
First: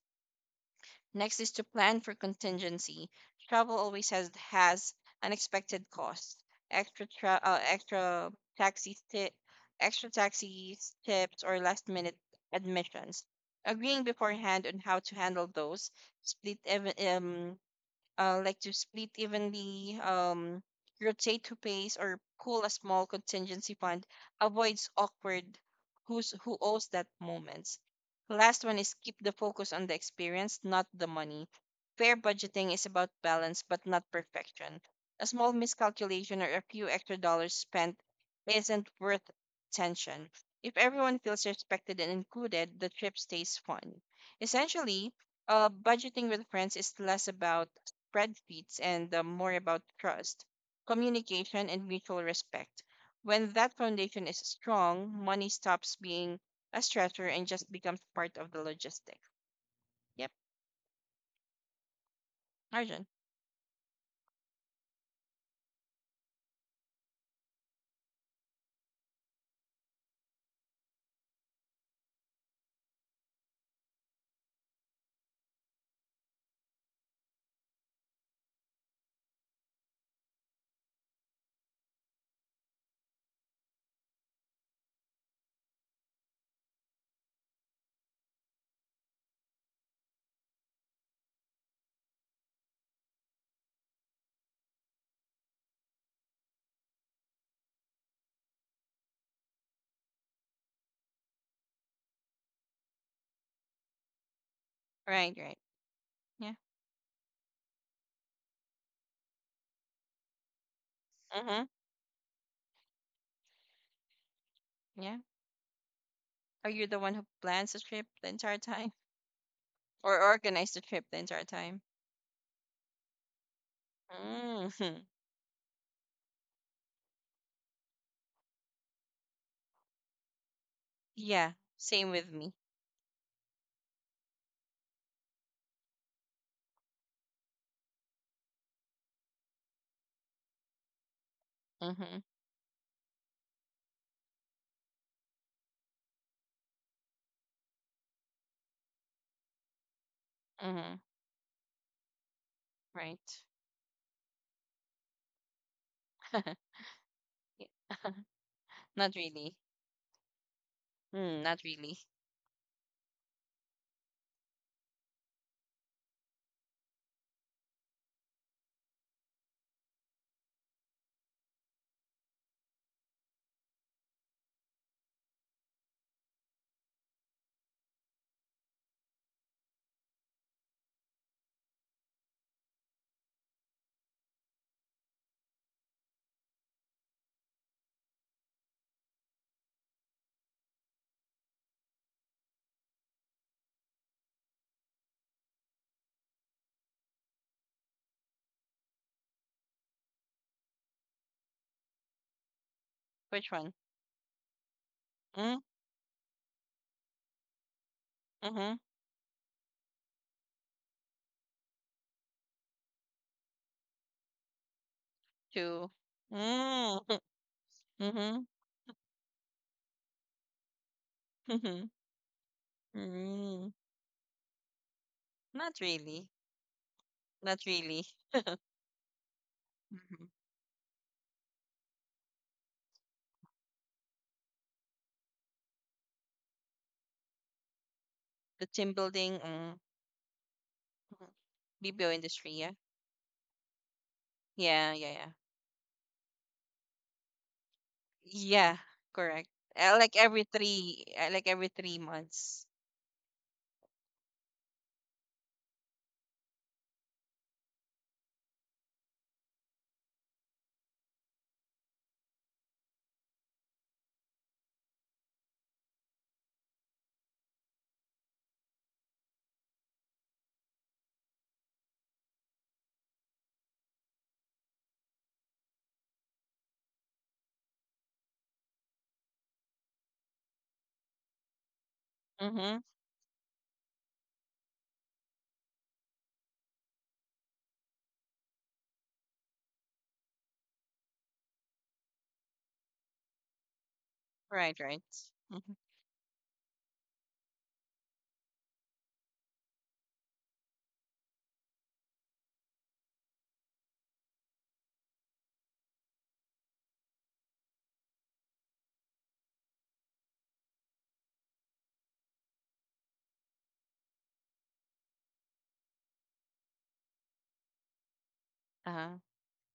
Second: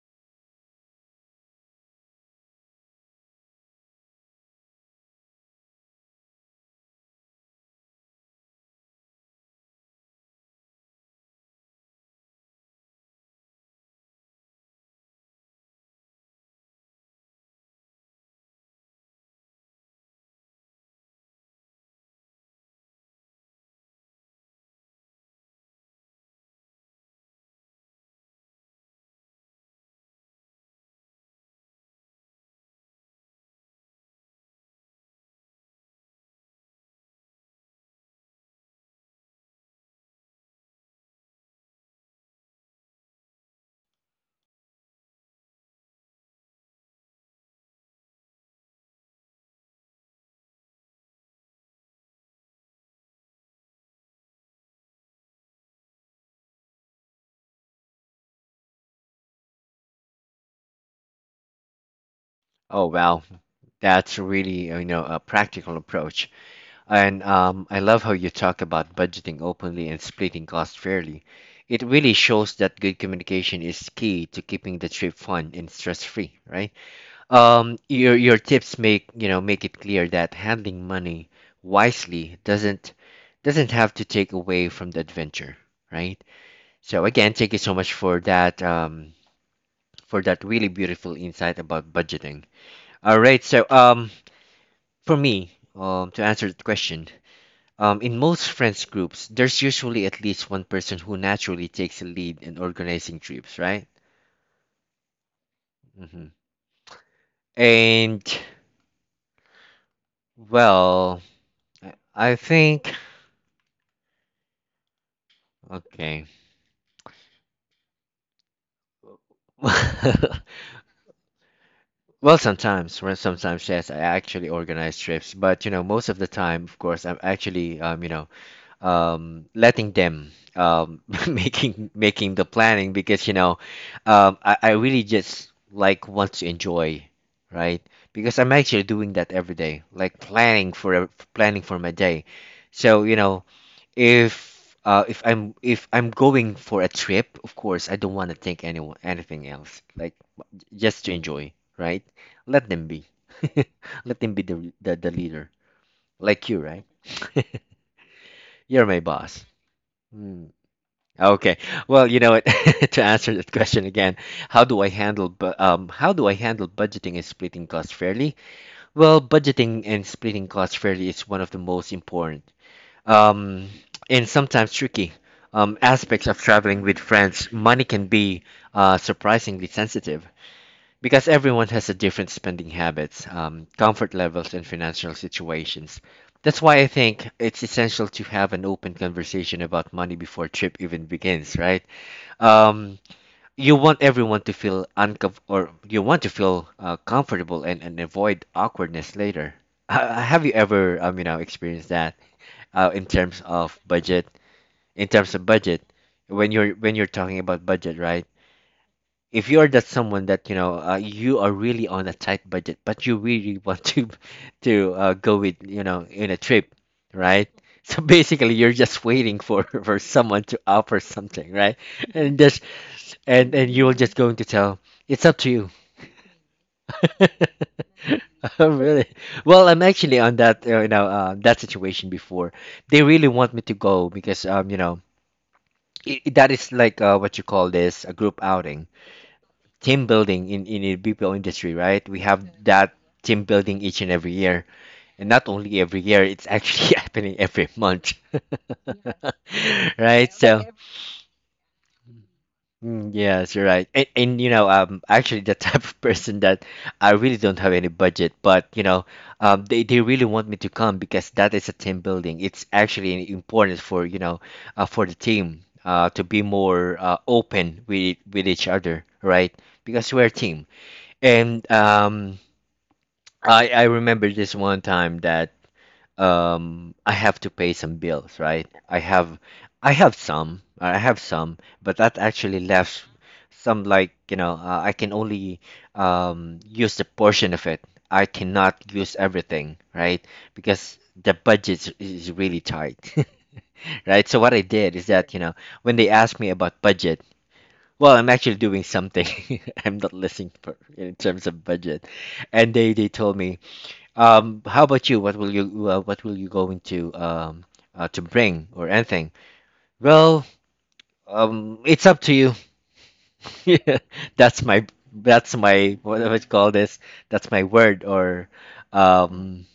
B: Next is to plan for contingency. Travel always has has unexpected costs. Extra tra- uh, extra taxi ti- extra taxis, tips, or last minute admissions. Agreeing beforehand on how to handle those, split ev- um, uh, like to split evenly, um, rotate who pays, or pool a small contingency fund avoids awkward who's who owes that moments. Last one is keep the focus on the experience, not the money. Fair budgeting is about balance, but not perfection. A small miscalculation or a few extra dollars spent isn't worth tension. If everyone feels respected and included, the trip stays fun. Essentially, uh, budgeting with friends is less about spreadsheets and uh, more about trust, communication, and mutual respect. When that foundation is strong, money stops being a stressor and just becomes part of the logistic. Yep,
A: Oh
B: Arjun.
A: wow, that's really uh, you know a practical approach, and um, I love how you talk about budgeting openly and splitting costs fairly. It really shows that good communication is key to keeping the trip fun and stress free, right? Um, your your tips make you know make it clear that handling money wisely doesn't doesn't have to take away from the adventure, right? So again, thank you so much for that um, for that really beautiful insight about budgeting. All right, so um, for me, um, to answer the question, um, in most friends groups, there's usually at least one person who naturally takes a lead in organizing trips, right?
B: Right, right.
A: hmm
B: Yeah.
A: And well,
B: Mm-hmm.
A: I I think
B: Yeah.
A: okay.
B: Are you the one who plans the trip the entire time or organize the trip the entire time?
A: Well, sometimes, well, sometimes yes, I actually organize
B: Mm-hmm.
A: trips, but you know, most of the time, of course, I'm actually um, you know, um, letting them um,
B: Yeah,
A: making
B: same with
A: making the
B: me.
A: planning because you know um, I, I really just like want to enjoy, right? Because I'm actually doing that every day, like planning for ev- planning for my
B: Mm-hmm.
A: day, so you know, if uh, if I'm if I'm going for a trip, of course I don't want to think anyone anything else, like w-
B: Mm-hmm.
A: just to enjoy, right? Let them be.
B: Right.
A: Let them be the the, the leader, like
B: Yeah.
A: you, right? You're my
B: Not
A: boss.
B: really.
A: Hmm.
B: Mm,
A: Okay.
B: not really.
A: Well, you know what? To answer that question again, how do I handle bu- um how do I handle budgeting and splitting costs fairly? Well, budgeting and splitting costs fairly is one of the most important um and sometimes tricky um aspects of traveling with friends. Money can be uh surprisingly sensitive because everyone has a different spending habits, um comfort levels and financial situations. That's why I think it's essential to have an open conversation about money before trip even begins, right? um you want everyone to feel uncom, or you want to feel uh, comfortable and, and avoid awkwardness later. Ha- Have you ever um you know experienced that uh, in terms
B: Which
A: of
B: one?
A: budget in terms of budget when you're when you're talking about budget, right?
B: Mm-hmm.
A: If you are that someone that you know uh, you are really on a tight budget but you really want to to uh, go with you
B: two.
A: know in a trip,
B: Mm.
A: right? So
B: Mhm.
A: basically you're just waiting for for someone to offer something, right?
B: Mhm.
A: And there's and and
B: Mm.
A: you're just going to tell, it's up to you.
B: Not really. Not really.
A: Oh, really. Well, I'm actually
B: Mhm.
A: on that uh, you know uh, that situation before. They really want me to go because um you know i i- that is like uh, what you call this, a group
B: The
A: outing,
B: team building, mm.
A: team building in in the
B: Mhm.
A: B P O industry, right?
B: B P O
A: We have
B: industry, yeah.
A: that team building each and every year,
B: Yeah, yeah, yeah.
A: and not only every year, it's actually happening every month.
B: Yeah, correct. Uh, like
A: Right,
B: every
A: so
B: three, uh, like every three months.
A: Mm, yes, you're right. And, and you know, I'm actually the type of person that I really don't have any budget, but you know, um, they, they really want me to come because that is a team building. It's actually important for, you know, uh, for the team uh, to be more uh, open with with each other, right? Because we're a team. And um, I I remember this one time that um I have to pay some bills, right? I have I have some, I have some, but that actually
B: Mm-hmm.
A: left some, like, you know, uh, I can only um use a portion of it. I cannot use everything, right? Because the budget is is really tight, right? So what I
B: Right,
A: did
B: right.
A: is that, you know,
B: Mm-hmm.
A: when they asked me about budget, well, I'm actually doing something. I'm not listening for in terms of budget. And they they told me, um, how about you? What will you uh, what will you going to um uh, to bring or anything? Well, um, it's up to you. That's my that's my what do I call this? That's my word or
B: Uh-huh.
A: um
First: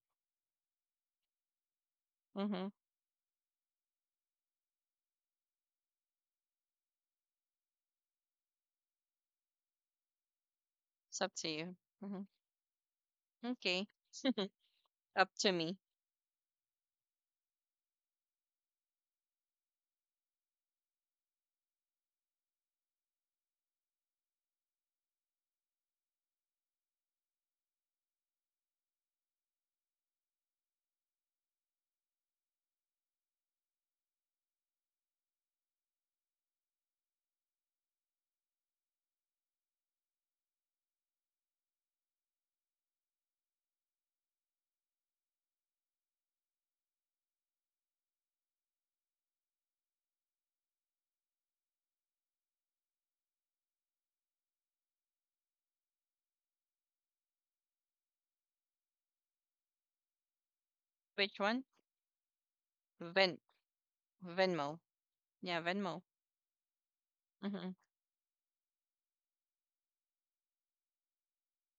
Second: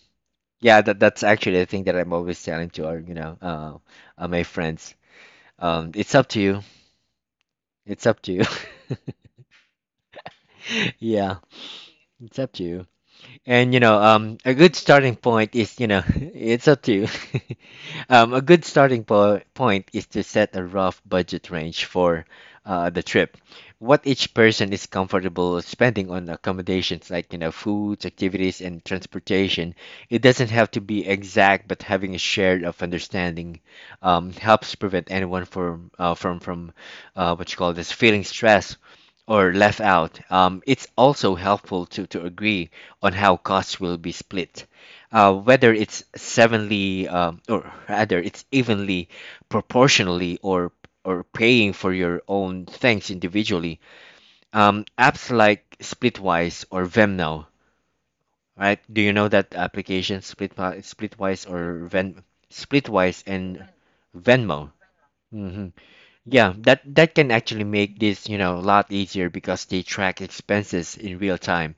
A: yeah, that that's actually the thing that I'm always
B: Mm-hmm.
A: telling to our, you know uh, uh my friends. Um, it's up to you. It's up to you.
B: It's up
A: Yeah,
B: to you. Mm-hmm.
A: it's up to you. And you
B: Okay.
A: know um a good starting
B: Up to
A: point
B: me.
A: is, you know it's up to you. Um, a good starting po point is to set a rough budget range for uh, the trip. What each person is comfortable spending on accommodations, like, you know, foods, activities, and transportation. It doesn't have to be exact, but having a shared of understanding um, helps prevent anyone from uh, from from uh, what you call this, feeling stress or left out. Um, it's also helpful to to agree on how costs will be split, uh, whether it's sevenly, um, or rather it's evenly, proportionally, or or paying for your own things individually. Um, apps like Splitwise or Vemnow, right? Do you know that application, split
B: Which
A: Splitwise
B: one?
A: or Ven, Splitwise
B: Ven
A: and Venmo?
B: Venmo. Yeah,
A: hmm
B: Venmo.
A: yeah, that that can actually
B: Mm-hmm.
A: make this, you know, a lot easier because they track expenses in real time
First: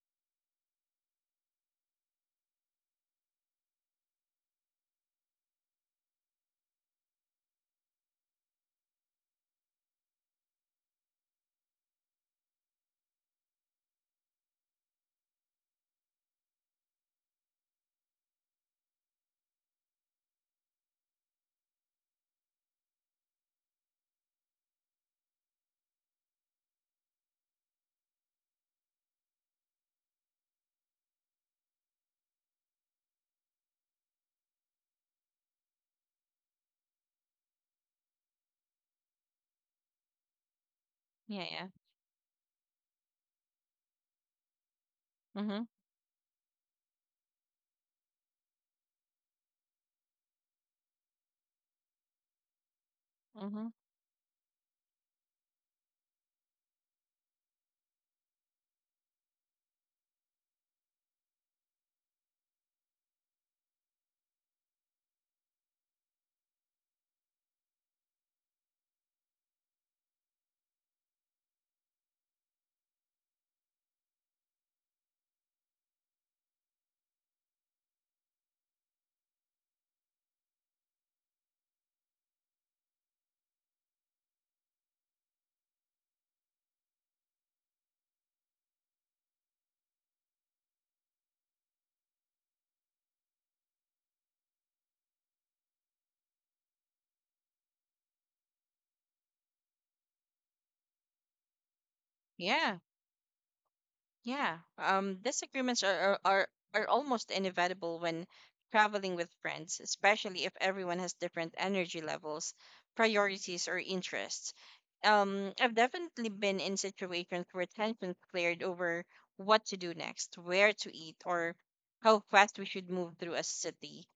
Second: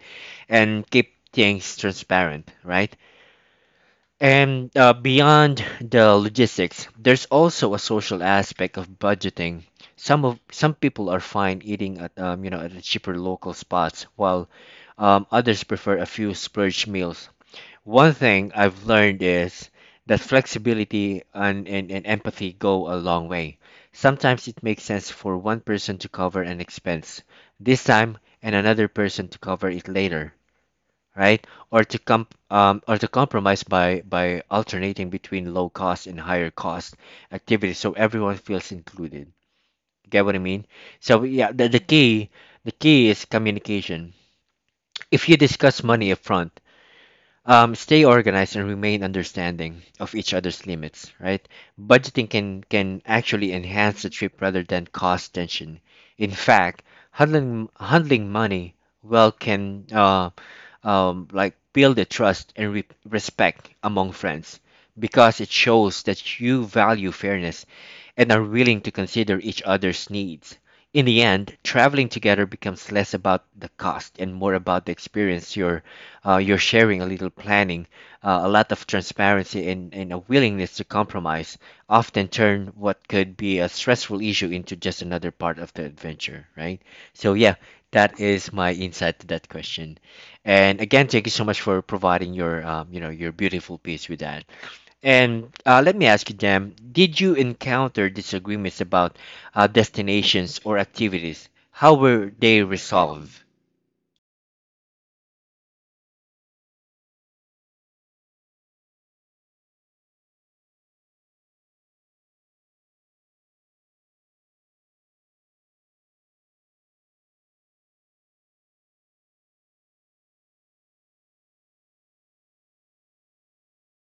A: and keep things transparent, right? And uh, beyond the logistics, there's also a social aspect of budgeting. Some of some people are fine eating at, um, you know, at the cheaper local spots, while, um, others prefer a few splurge meals. One thing I've learned is that flexibility and, and, and empathy go a long way. Sometimes it makes sense for one person to cover an expense this time and another person to cover it later, right? Or to comp um, or to compromise by by alternating between low cost and higher cost activities, so everyone feels included. Get what I mean? So
B: Yeah,
A: yeah, the,
B: yeah.
A: the key the key is communication. If you
B: Mm-hmm.
A: discuss money upfront, um, stay organized and remain understanding of each other's limits, right? Budgeting can can actually
B: Mm-hmm.
A: enhance the trip rather than cause tension. In fact, handling handling money well can, uh, um, like, build the trust and re- respect among friends because it shows that you value fairness and are willing to consider each other's needs. In the end, traveling together becomes less about the cost and more about the experience. You're, uh, you're sharing a little planning, uh, a lot of transparency, and, and a willingness to compromise often turn what could be a stressful issue into just another part of the adventure, right? So, yeah, that is my insight to that question. And again, thank you so much for providing your, um, you know, your beautiful piece with that. And uh, let me ask you, Jam, did you encounter disagreements about uh, destinations or activities? How were they
B: Yeah.
A: resolved?
B: Yeah, um, disagreements are, are are are almost inevitable when traveling with friends, especially if everyone has different energy levels, priorities, or interests. Um, I've definitely been in situations where tensions cleared over what to do next, where to eat, or how fast we should move through a city.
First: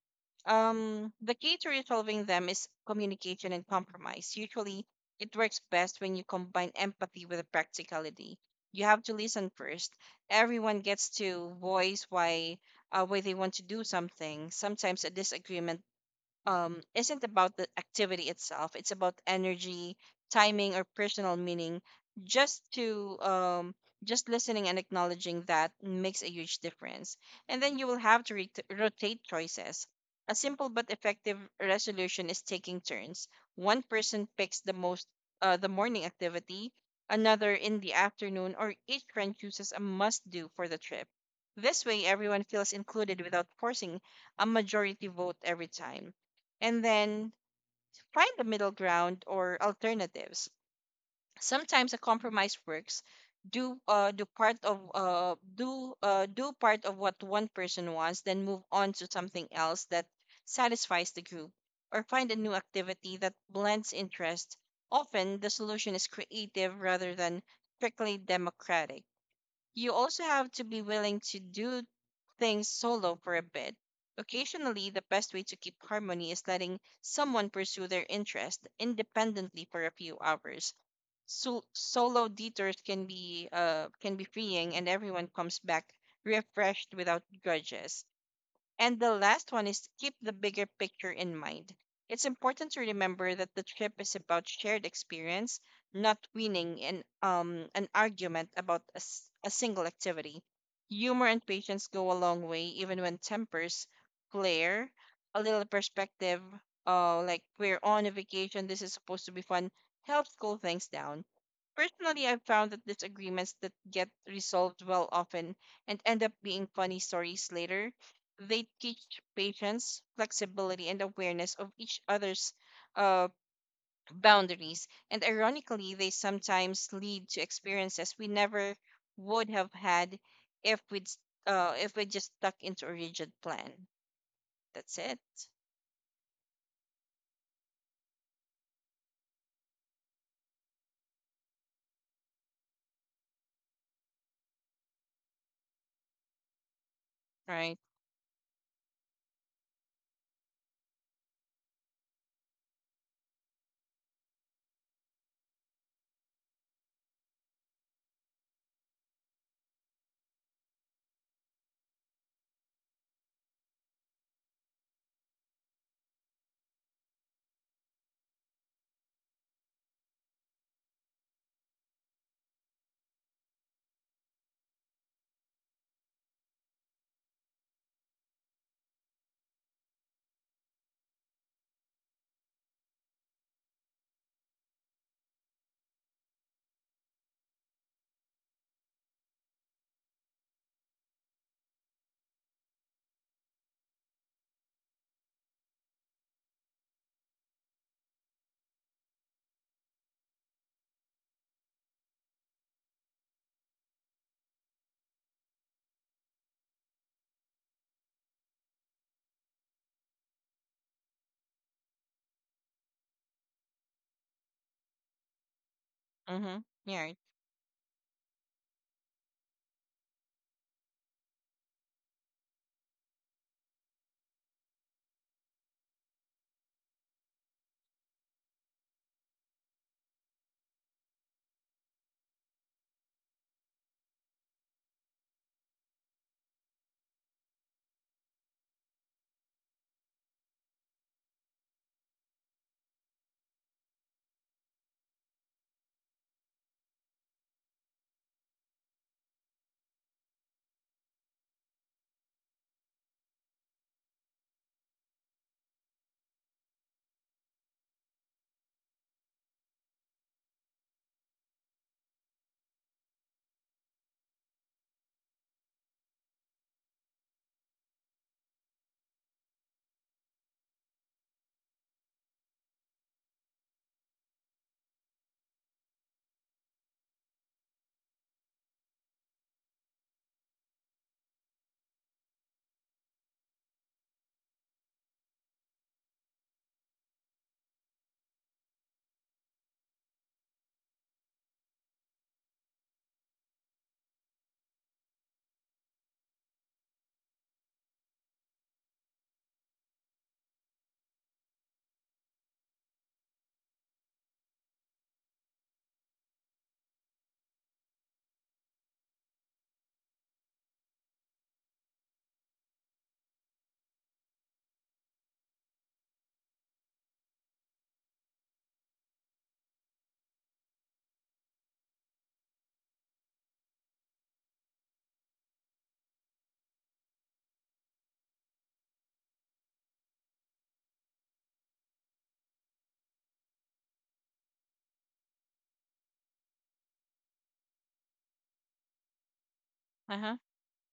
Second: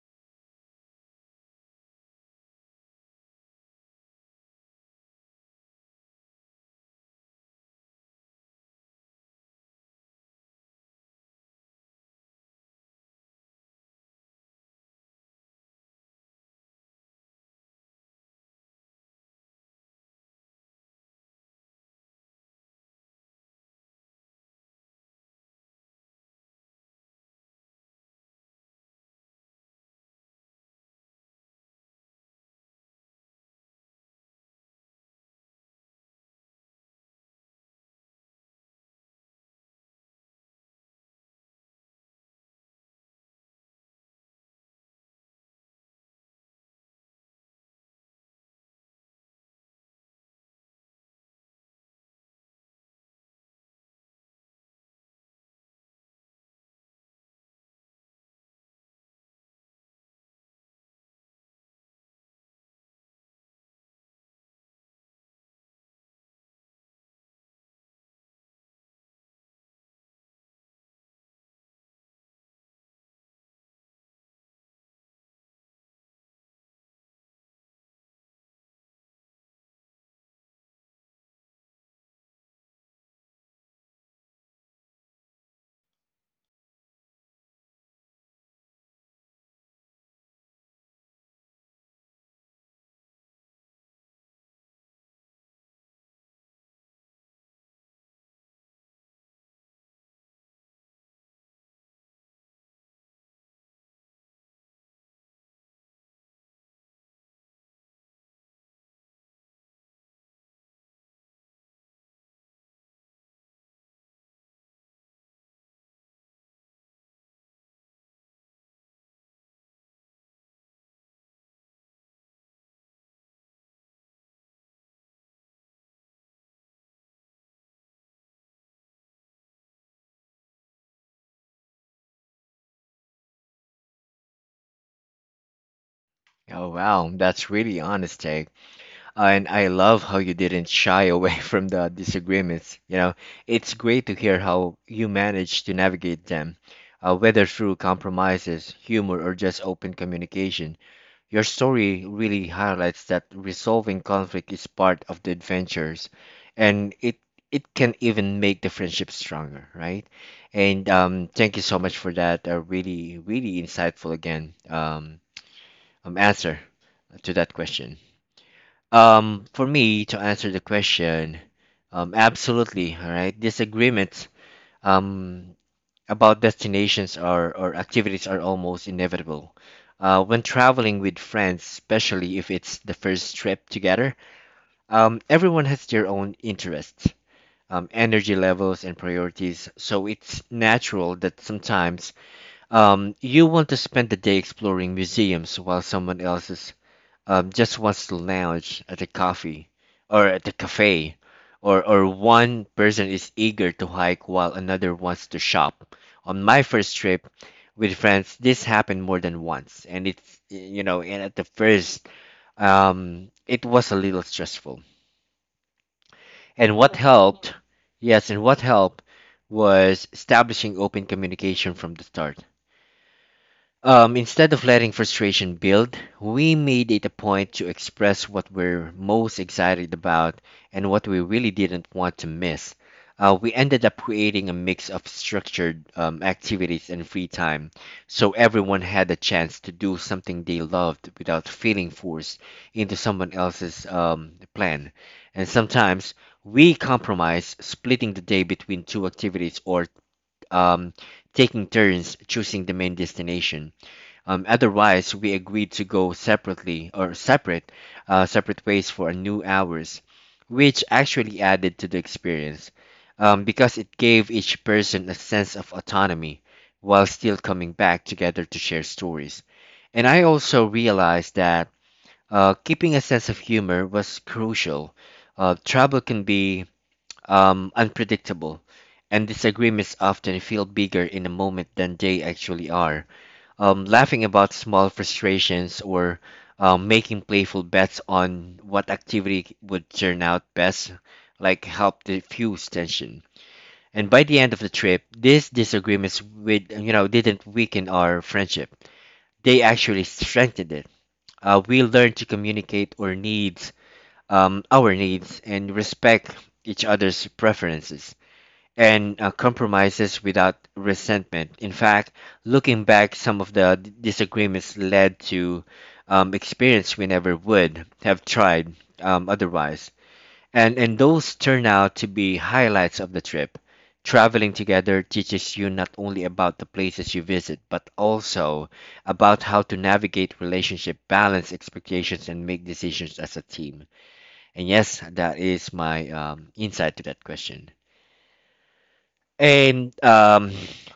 B: Um, the key to resolving them is communication and compromise. Usually, it works best when you combine empathy with practicality. You have to listen first. Everyone gets to voice why uh, why they want to do something. Sometimes a disagreement um, isn't about the activity itself. It's about energy, timing, or personal meaning. Just to um, just listening and acknowledging that makes a huge difference. And then you will have to re- rotate choices. A simple but effective resolution is taking turns. One person picks the most uh, the morning activity, another in the afternoon, or each friend chooses a must-do for the trip. This way, everyone feels included without forcing a majority vote every time, and then find the middle ground or alternatives. Sometimes a compromise works. Do uh, do part of uh, do uh, do part of what one person wants, then move on to something else that satisfies the group, or find a new activity that blends interest. Often, the solution is creative rather than strictly democratic. You also have to be willing to do things solo for a bit. Occasionally, the best way to keep harmony is letting someone pursue their interest independently for a few hours. So, solo detours can be uh, can be freeing, and everyone comes back refreshed without grudges. And the last one is keep the bigger picture in mind. It's important to remember that the trip is about shared experience, not winning an, um, an argument about a, s- a single activity. Humor and patience go a long way, even when tempers flare. A little perspective, uh, like we're on a vacation, this is supposed to be fun, helps cool things down. Personally, I've found that disagreements that get resolved well often and end up being funny stories later. They teach patience, flexibility, and awareness of each other's uh, boundaries. And ironically, they sometimes lead to experiences we never would have had if we'd s- uh, if we just stuck into a rigid plan. That's it,
A: Oh wow, that's really honest take. And I love how you didn't shy away from the disagreements. You know, it's great to hear how you managed to navigate them, uh, whether through
B: right?
A: compromises, humor, or just open communication. Your story really highlights that resolving conflict is part of the adventures, and it it can even make the friendship stronger, right? And um, thank you so much for that. Uh, really, really insightful again. Um, um, answer to that question. Um, for me to answer the question, um, absolutely. All right, disagreements. Um, about destinations or, or activities are almost inevitable. Uh, when traveling with friends, especially if it's the first trip together, um, everyone has their own interests, um, energy levels, and priorities. So it's natural that sometimes, um, you want to spend the day exploring museums while someone else is, um, just wants to lounge at the coffee or at the cafe, or, or one person is eager to hike while another wants to shop. On my first trip with friends, this happened more than once, and it's, you know, and at the first, um, it was a little stressful.
B: Mm-hmm.
A: And what
B: Yeah.
A: helped, yes, and what helped was establishing open communication from the start. Um, instead of letting frustration build, we made it a point to express what we're most excited about and what we really didn't want to miss. Uh, we ended up creating a mix of structured, um, activities and free time, so everyone had a chance to do something they loved without feeling forced into someone else's, um, plan. And sometimes we compromise, splitting the day between two activities or, um, taking turns choosing the main destination. Um, otherwise, we agreed to go separately or separate, uh, separate ways for a new hours, which actually added to the experience, um, because it gave each person a sense of autonomy while still coming back together to share stories. And I also realized that uh, keeping a sense of humor was crucial. Uh, trouble can be, um, unpredictable, and disagreements often feel bigger in a moment than they actually are. Um, laughing about small frustrations, or, um, making playful bets on what activity would turn out best, like, help diffuse tension. And by the end of the trip, these disagreements, with you know, didn't weaken our friendship; they actually strengthened it. Uh, we learned to communicate our needs, um, our needs, and respect each other's preferences and uh, compromises without resentment. In fact, looking back, some of the d- disagreements led to, um, experience we never would have tried, um, otherwise. And, and those turn out to be highlights of the trip. Traveling together teaches you not only about the places you visit, but also about how to navigate relationship, balance expectations, and make decisions as a team. And yes, that is my, um, insight to that question. And
B: Uh huh.
A: um,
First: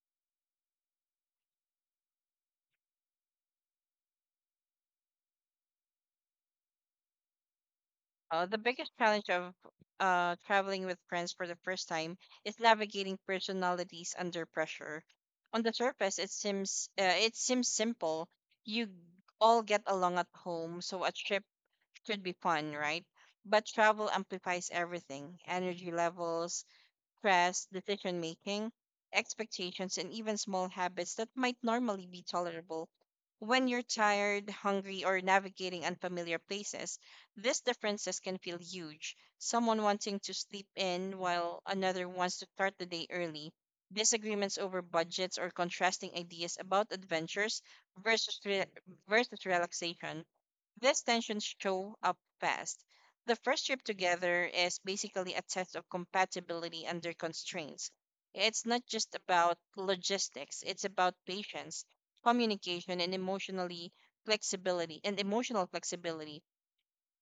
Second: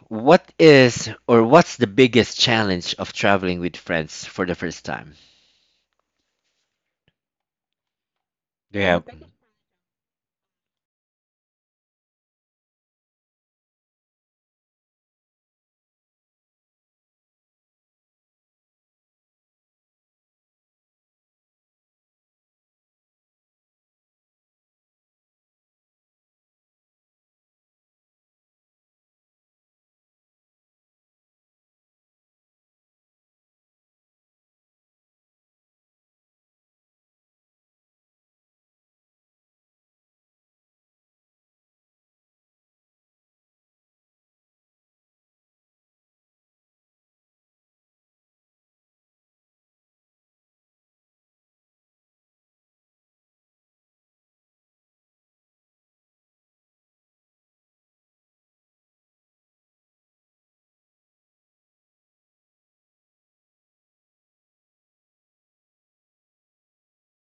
A: what is, or what's the biggest challenge of traveling with friends for the first time?
B: Uh, the
A: Do you
B: biggest
A: have?
B: challenge of uh, traveling with friends for the first time is navigating personalities under pressure. On the surface, it seems uh, it seems simple. You all get along at home, so a trip should be fun, right? But travel amplifies everything: energy levels, stress, decision making, expectations, and even small habits that might normally be tolerable. When you're tired, hungry, or navigating unfamiliar places, these differences can feel huge. Someone wanting to sleep in while another wants to start the day early. Disagreements over budgets or contrasting ideas about adventures versus, re- versus relaxation, these tensions show up fast. The first trip together is basically a test of compatibility under constraints. It's not just about logistics, it's about patience, communication, and emotionally flexibility and emotional flexibility.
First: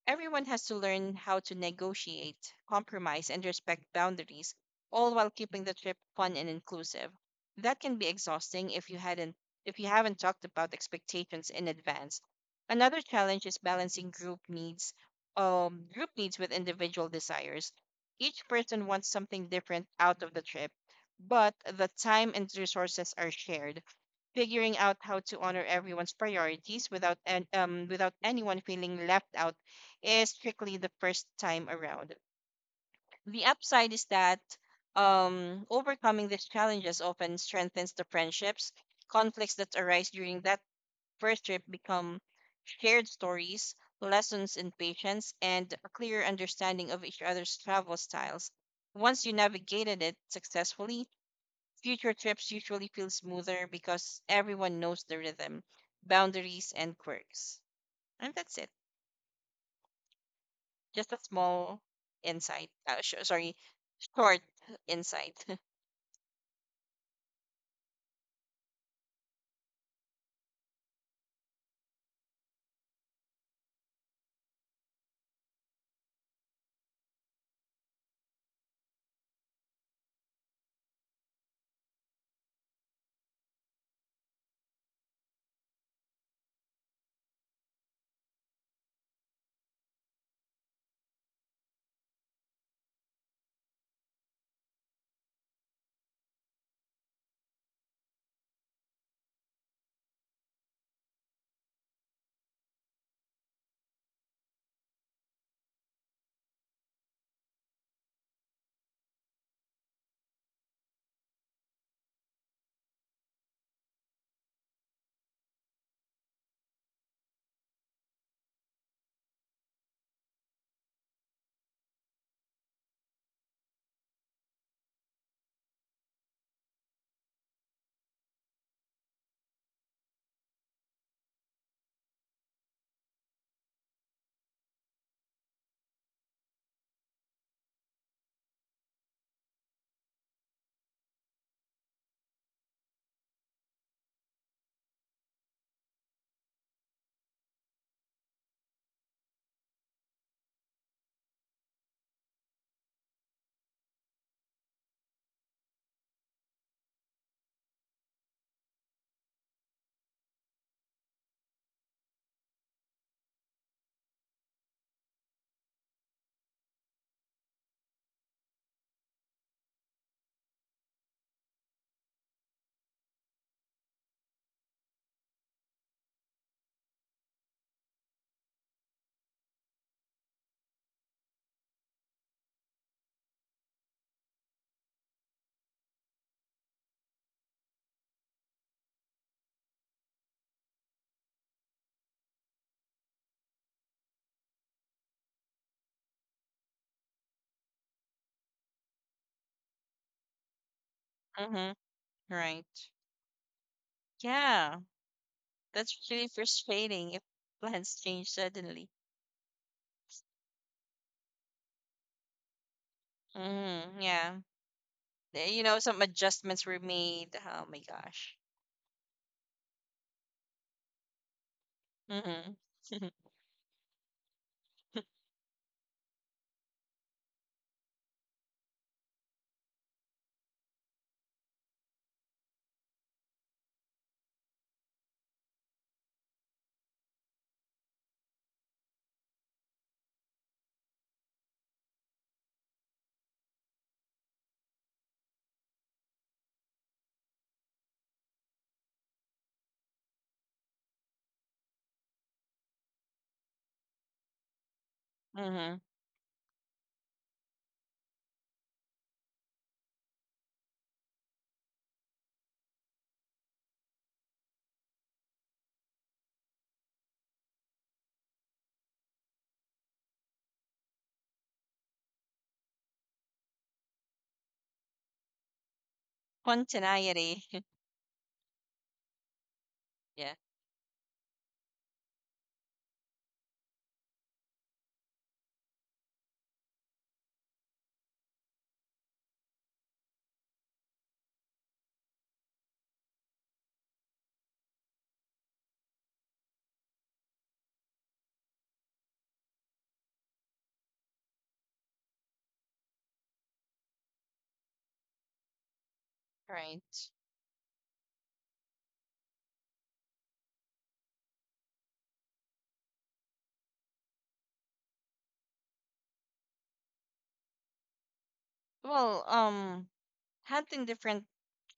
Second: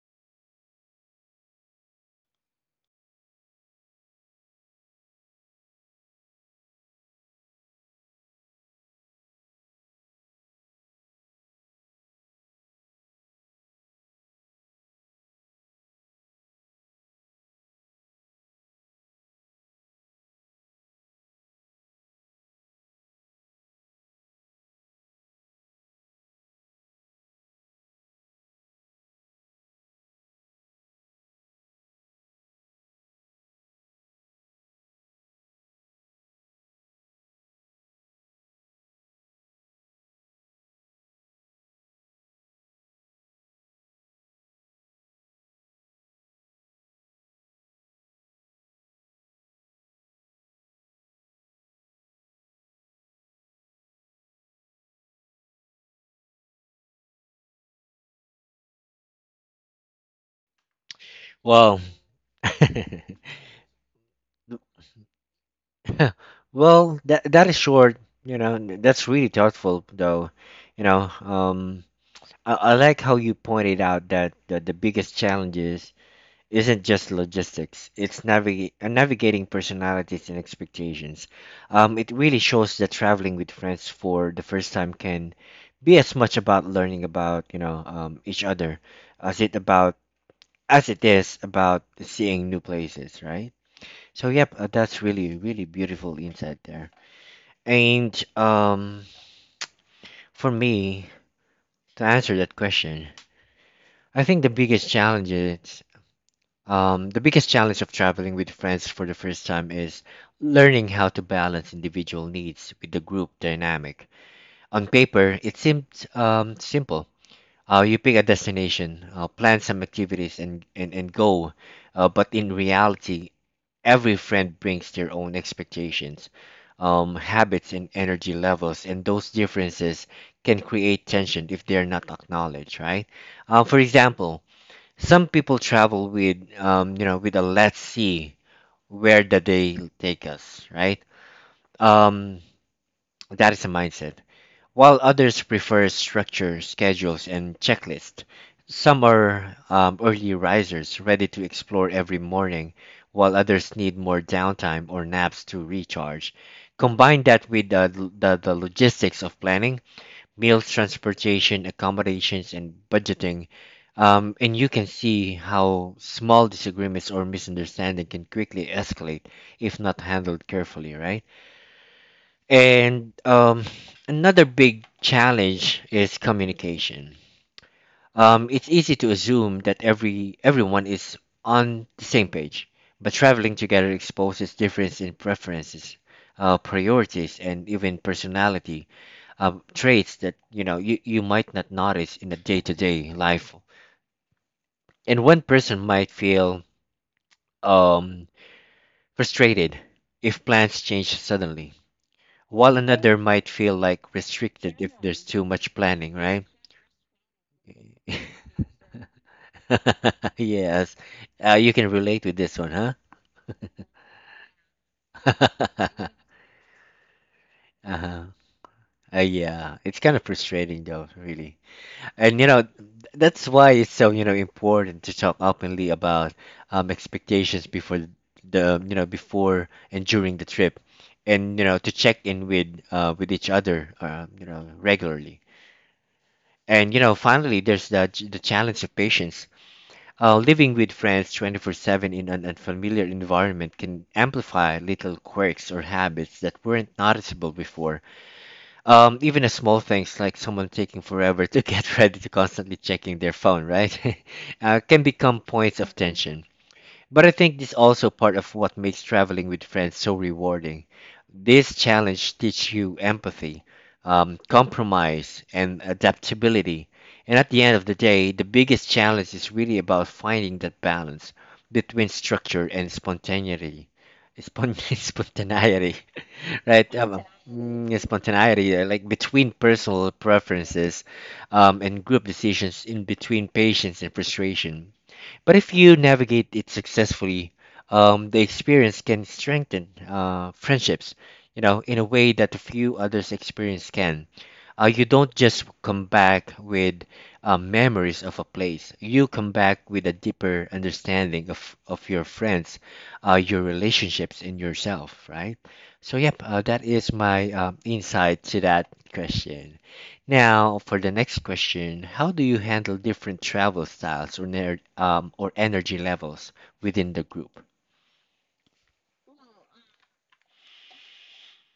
B: Everyone has to learn how to negotiate, compromise, and respect boundaries, all while keeping the trip fun and inclusive. That can be exhausting if you hadn't if you haven't talked about expectations in advance. Another challenge is balancing group needs, um, group needs with individual desires. Each person wants something different out of the trip, but the time and resources are shared, figuring out how to honor everyone's priorities without an, um without anyone feeling left out is strictly the first time around. The upside is that um, overcoming these challenges often strengthens the friendships. Conflicts that arise during that first trip become shared stories, lessons in patience, and a clear understanding of each other's travel styles. Once you navigated it successfully, future trips usually feel smoother because everyone knows the rhythm, boundaries, and quirks. And that's it. Just a small
A: Well,
B: insight. Uh, sh- sorry, short inside.
A: well, that that is short. You know, n- that's really thoughtful, though. You know, um, I, I like how you pointed out that the, the biggest challenges isn't just logistics. It's naviga- uh, navigating personalities and expectations. Um, it really shows that traveling with friends for the first time can be as much about learning about, you know, um, each other as it about as it is about seeing new places, right? So yep, uh, that's really really beautiful insight there. And um, for me to answer that question, I think the biggest challenges. Um, the biggest challenge of traveling with friends for the first time is learning how to balance individual needs with the group dynamic. On paper, it seems, um, simple. Uh, you pick a destination, uh, plan some activities, and, and, and go. Uh, but in reality, every friend brings their own expectations, um, habits, and energy levels, and those differences can create tension if they're not acknowledged, right? Uh, for example, some people travel with, um, you know, with a, let's see, where the day take us, right? Um, that is a mindset. While others prefer structure, schedules, and checklist. Some are, um, early risers, ready to explore every morning, while others need more downtime or naps to recharge. Combine that with the, the, the logistics of planning meals, transportation, accommodations, and budgeting. Um, and you can see how small disagreements or misunderstanding can quickly escalate if not handled carefully, right? And um, another big challenge is communication. Um, it's easy to assume that every everyone is on the same page, but traveling together exposes difference in preferences, uh, priorities, and even personality, um, traits that, you know, you, you might not notice in a day-to-day life, and one person might feel, um, frustrated if plans change
B: Mm-hmm.
A: suddenly
B: Right.
A: while another might feel like restricted
B: Yeah,
A: if there's too much
B: that's
A: planning,
B: really
A: right?
B: frustrating if plans change suddenly.
A: Yes, uh, you can relate with this one, huh?
B: Mm, yeah. Eh, You know, some
A: Uh-huh.
B: adjustments were made. Oh my
A: uh,
B: gosh.
A: yeah, it's kind of frustrating though, really. And you
B: Mm-hmm.
A: know, that's why it's so, you know, important to talk openly about, um, expectations before the, you know, before and during the trip, and, you know, to check in with, uh, with each other, uh, you know, regularly. And you know, finally, there's the the challenge of patience. Uh, living with friends twenty-four seven in an unfamiliar environment can amplify little quirks or habits that weren't noticeable before. Um, even a small things like someone taking forever to get ready, to constantly checking their phone, right? uh, can become
B: Mm-hmm.
A: points of tension. But I think this also part of what makes traveling with friends so rewarding. This challenge teach you empathy, um, compromise, and adaptability. And at the end of the day, the biggest challenge is really about finding that balance between structure and spontaneity. Spon- spontaneity, right? Um,
B: Spontaneity.
A: mm, spontaneity, uh, like between personal
B: Yeah.
A: preferences um, and group decisions, in between patience and frustration, but if you navigate it successfully, um, the experience can strengthen uh, friendships, you know, in a way that few others experience can. Uh, you don't just come back with uh, memories of a place. You come back with a deeper understanding of, of your friends, uh, your relationships, and yourself, right? So, yep, uh, that
B: Right.
A: is my um, insight to that question. Now, for the next question, how do you handle different travel styles or, ner- um, or energy levels within the group?
B: Well, um, Handling different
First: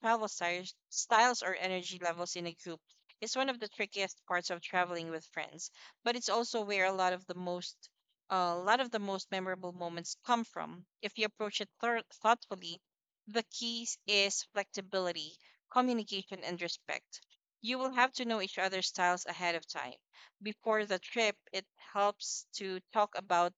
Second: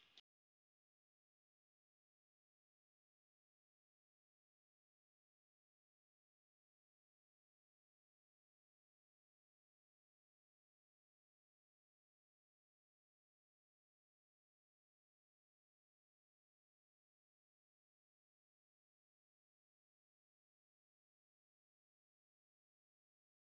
B: travel styles, styles or energy levels in a group is one of the trickiest parts of traveling with friends, but it's also where a lot of the most a lot of the most memorable moments come from. If you approach it thor- thoughtfully, the key is flexibility, communication, and respect. You will have to know each other's styles ahead of time. Before the trip, it helps to talk about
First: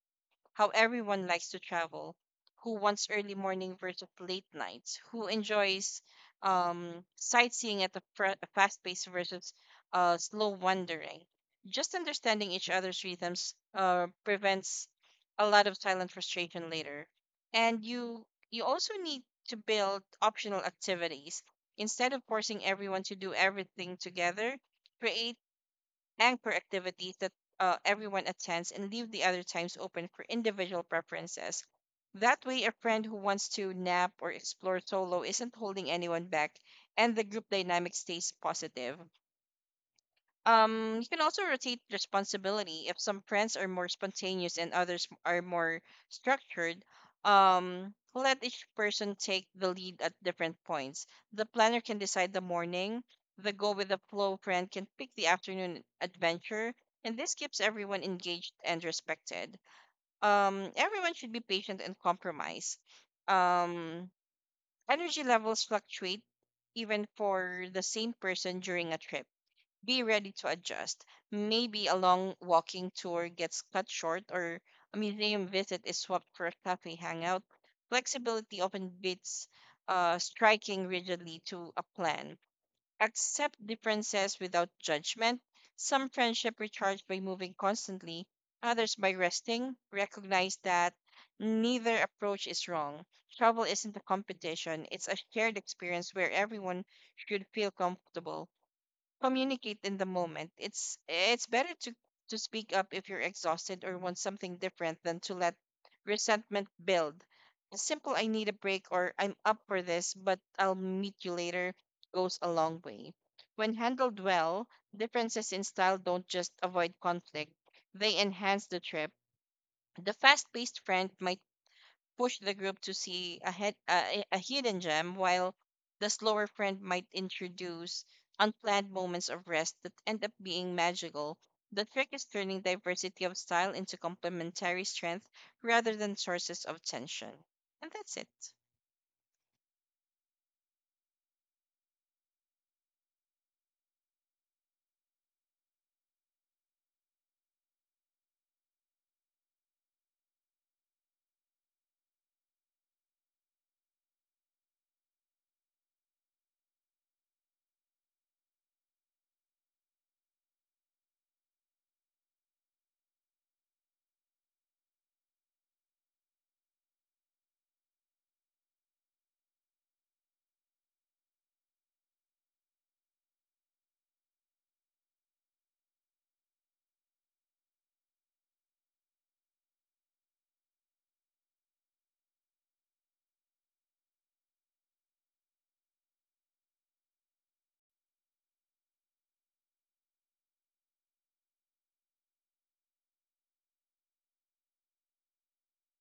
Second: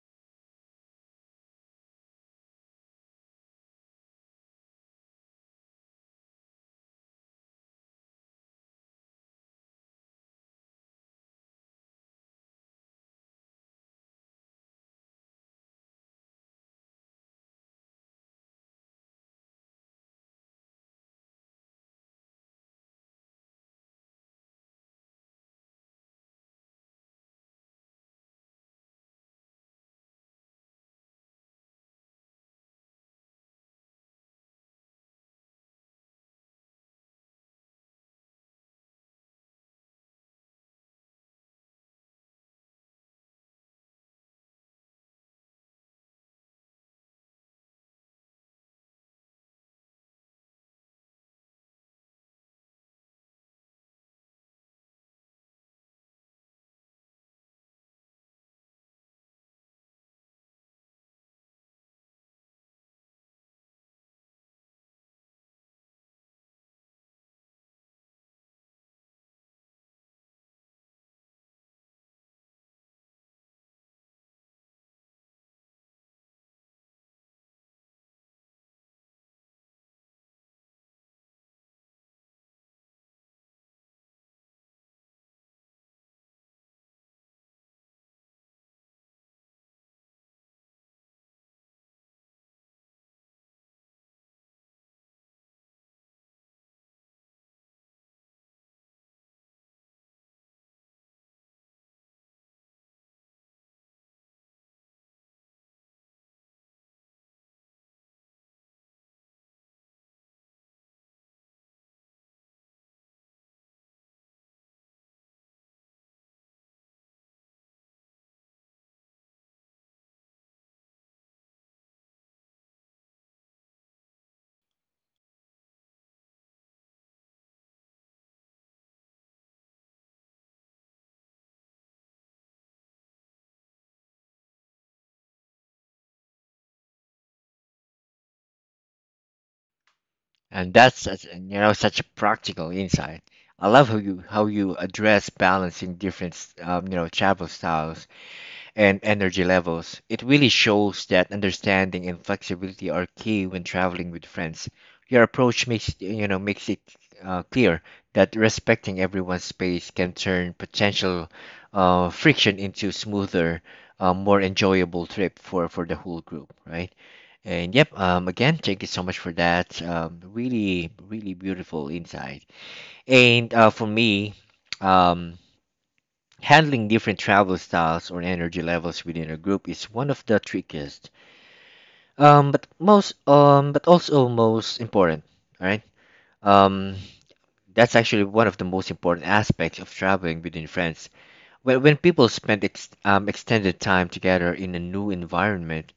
B: how everyone likes to travel, who wants early morning versus late nights, who enjoys um, sightseeing at the fr- fast pace versus uh, slow wandering. Just understanding each other's rhythms uh, prevents a lot of silent frustration later. And you you also need to build optional activities instead of forcing everyone to do everything together. Create anchor activities that uh, everyone attends, and leave the other times open for individual preferences. That way, a friend who wants to nap or explore solo isn't holding anyone back, and the group dynamic stays positive. Um, you can also rotate responsibility. If some friends are more spontaneous and others are more structured, um, let each person take the lead at different points. The planner can decide the morning, the go with the flow friend can pick the afternoon adventure, and this keeps everyone engaged and respected. Um, everyone should be patient and compromise. Um, energy levels fluctuate even for the same person during a trip, be ready to adjust. Maybe a long walking tour gets cut short or a museum visit is swapped for a cafe hangout. Flexibility often beats uh, striking rigidly to a plan. Accept differences without judgment. Some friendship recharge by moving constantly, others by resting. Recognize that neither approach is wrong. Travel isn't a competition, it's a shared experience where everyone should feel comfortable. Communicate in the moment. It's it's better to to speak up if you're exhausted or want something different than to let resentment build. A simple I need a break or I'm up for this, but I'll meet you later goes a long way. When handled well, differences in style don't just avoid conflict, they enhance the trip. The fast paced friend might push the group to see a, head, uh, a, a hidden gem, while the slower friend might introduce unplanned moments of rest that end up being magical. The trick is turning diversity of style into complementary strength rather than sources of tension. And that's it.
A: And that's such, and, you know, such a practical insight. I love how you how you address balancing different, um, you know, travel styles and energy levels. It really shows that understanding and flexibility are key when traveling with friends. Your approach makes, you know, makes it uh, clear that respecting everyone's space can turn potential uh, friction into smoother, uh, more enjoyable trip for for the whole group, right? And yep, um, again, thank you so much for that. Um, really, really beautiful insight. And uh, for me, um, handling different travel styles or energy levels within a group is one of the trickiest, um, but most, um, but also most important. All right. Um, that's actually one of the most important aspects of traveling within friends. When when people spend ex um, extended time together in a new environment,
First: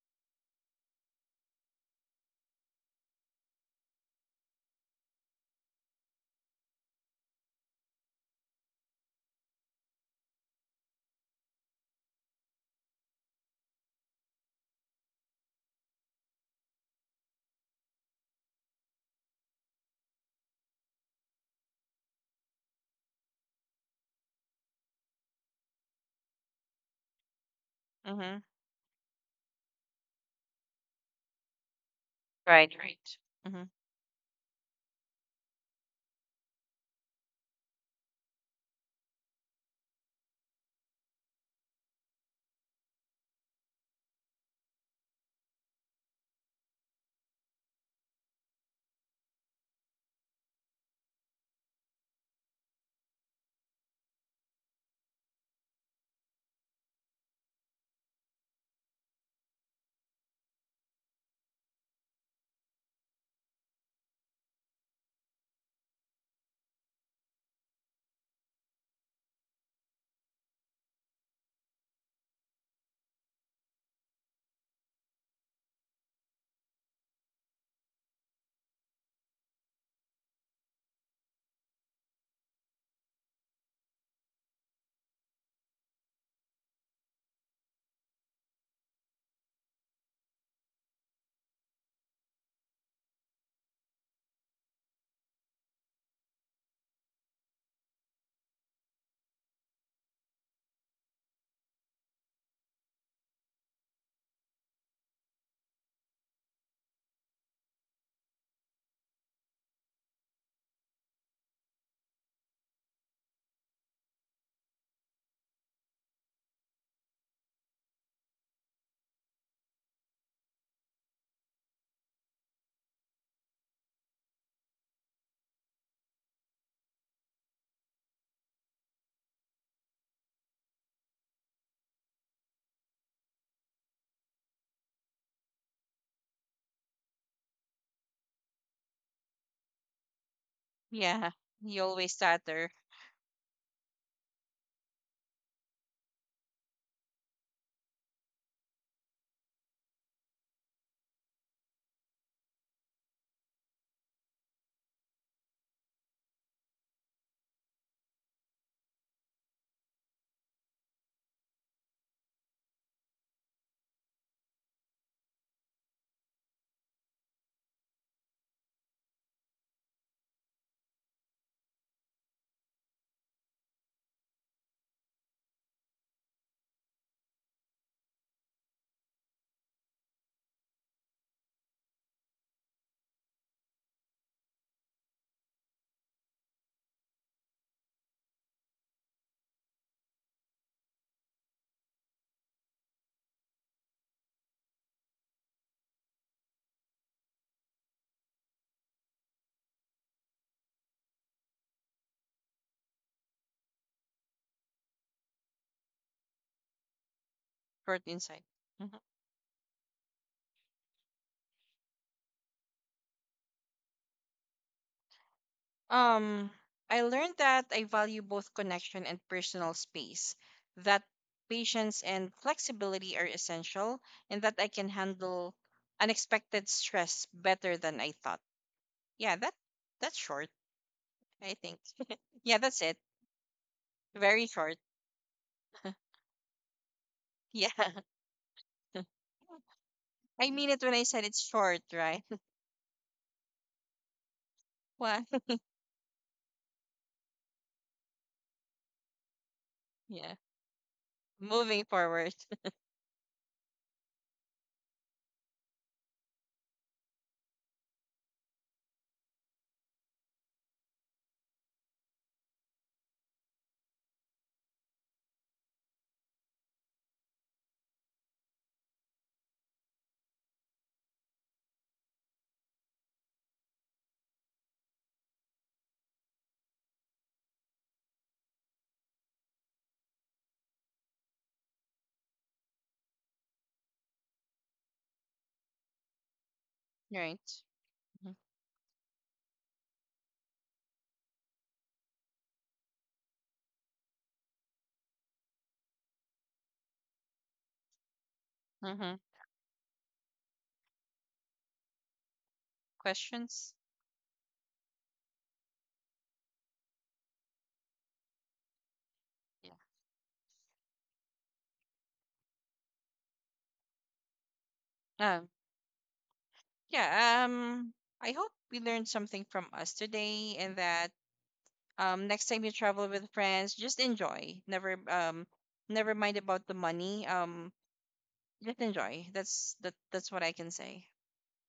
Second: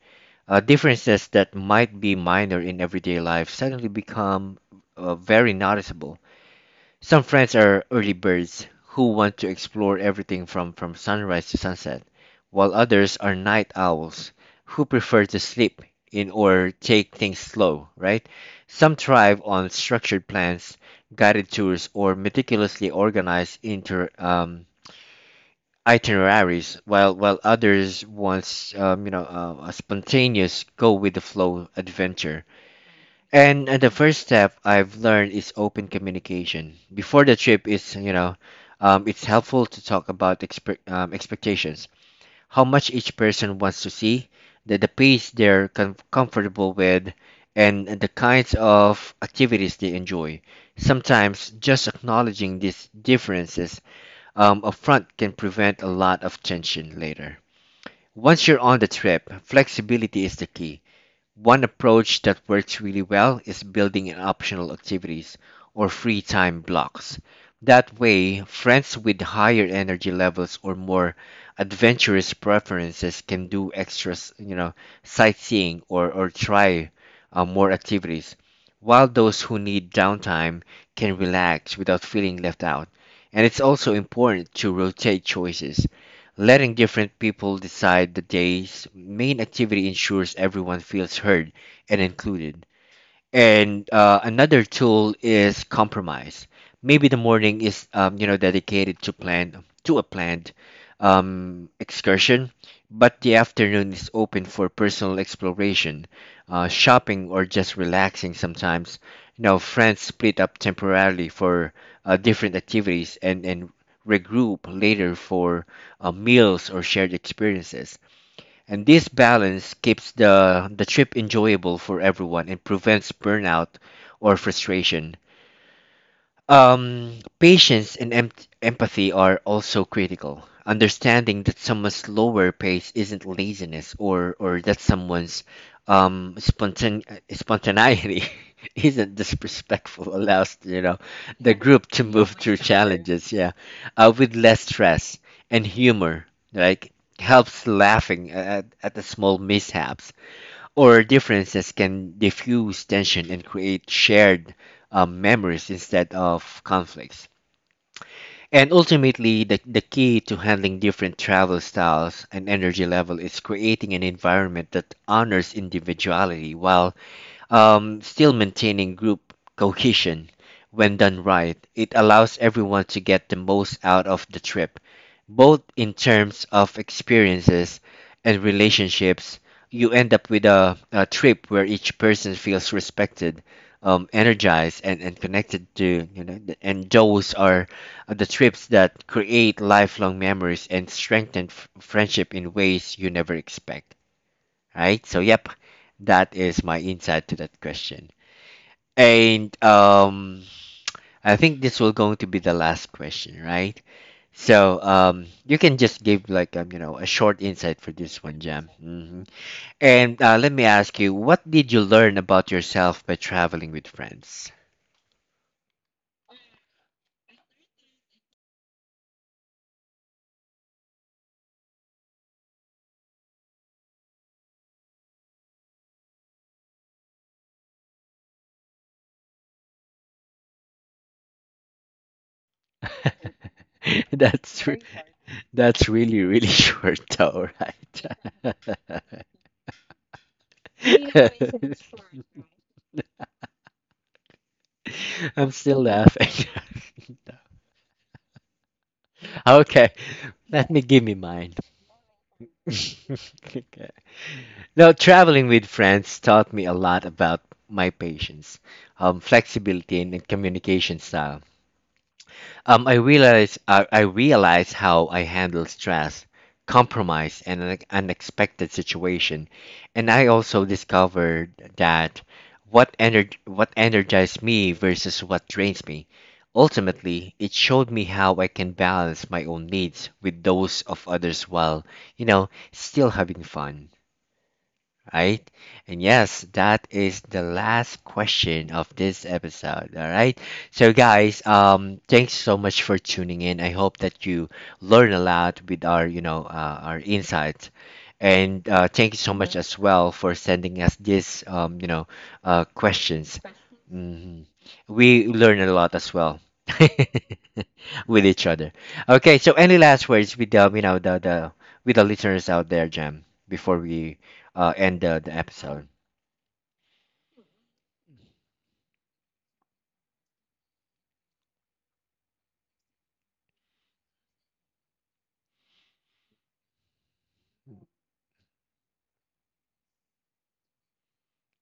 A: Uh, differences that might be minor in everyday life suddenly become uh, very noticeable. Some friends are early birds who want to explore everything from, from sunrise to sunset, while others are night owls who prefer to sleep in or take things slow, right? Some thrive on structured plans, guided tours, or meticulously organized inter, um, itineraries, while while others
B: Mm-hmm.
A: wants, um, you know, uh, a spontaneous go with the flow adventure.
B: Right, right. Mm-hmm.
A: And, and the first step I've learned is open communication. Before the trip, is, you know, um, it's helpful to talk about expe- um, expectations, how much each person wants to see, the the pace they're com- comfortable with, and, and the kinds of activities they enjoy. Sometimes just acknowledging these differences um, upfront can prevent a lot of tension later. Once you're on the trip, flexibility is the key. One approach that works really well is building in optional activities or free time blocks. That way, friends with higher energy levels or more adventurous preferences can do extras, you know, sightseeing or, or try uh, more activities, while those who need downtime can relax without feeling left out. And it's also important to rotate choices. Letting different people decide the day's main activity ensures everyone feels heard and included. And uh, another tool is compromise. Maybe the morning is, um, you know, dedicated to plan to a planned um, excursion, but the afternoon is open for personal exploration, uh, shopping, or just relaxing. Sometimes, you know, friends split up temporarily for uh, different activities, and and regroup later for uh, meals or shared experiences, and this balance keeps the, the trip enjoyable for everyone and prevents burnout or frustration. Um, patience and em- empathy are also critical. Understanding that someone's slower pace isn't laziness, or or that someone's um spontan spontaneity isn't disrespectful allows, you know,
B: Yeah,
A: the
B: you
A: group to
B: always
A: move through
B: stutter
A: challenges. Yeah, uh, with less stress and humor, like helps laughing at at the small mishaps or differences can diffuse tension and create shared, um, memories instead of conflicts. And ultimately, the, the key to handling different travel styles and energy level is creating an environment that honors individuality while um, still maintaining group cohesion. When done right, it allows everyone to get the most out of the trip, both in terms of experiences and relationships. You end up with a, a trip where each person feels respected, um, energized, and, and connected to, you know, th- and those are the trips that create lifelong memories and strengthen f- friendship in ways you never expect, right? So yep, that is my insight to that question. And um, I think this will going to be the last question, right? So um, you can just give like, um, you know, a short insight
B: for
A: for this
B: insight.
A: one, Jam.
B: Mm-hmm.
A: Hmm. And uh, let me ask you, what did you learn about yourself by traveling with friends?
B: Um, I learned that I value both connection and personal space, that patience and flexibility are essential, and that I can handle unexpected stress better than I thought. Yeah, that that's short, I think. Yeah, that's it. Very
A: That's
B: short.
A: re- that's really really short, though,
B: Yeah.
A: right?
B: I mean it when I said it's short, right? Why?
A: I'm still laughing. Okay,
B: Yeah.
A: let me give me mine.
B: Moving forward.
A: Okay. Now, traveling with friends taught me a lot about my patience, um, flexibility, and, and communication style. Um, I realize uh, I realize how I handle stress, compromise, and an unexpected situation, and I also discovered that what ener what energized me versus what drains me. Ultimately, it showed me how I can balance my own needs with those of others while, you know, still having fun, right? And yes, that is
B: Right.
A: the last
B: Mm-hmm.
A: question of this episode, all right? So guys, um thanks so much for tuning in. I hope that you learn a lot with our, you know, uh, our insights. And uh,
B: Mm-hmm.
A: thank you so much as well for sending us these, um, you know, uh, questions.
B: Questions?
A: Hmm. We learn a lot as well. with each other. Okay, so
B: Yeah.
A: any last words with the, you know, the the with the listeners out there, Jam, before we uh, end the, the
B: Um,
A: episode.
B: Yeah, um, I hope we learned something from us today, and that um next time you travel with friends, just enjoy. Never um never mind about the money. Um just enjoy. That's that that's what I can say.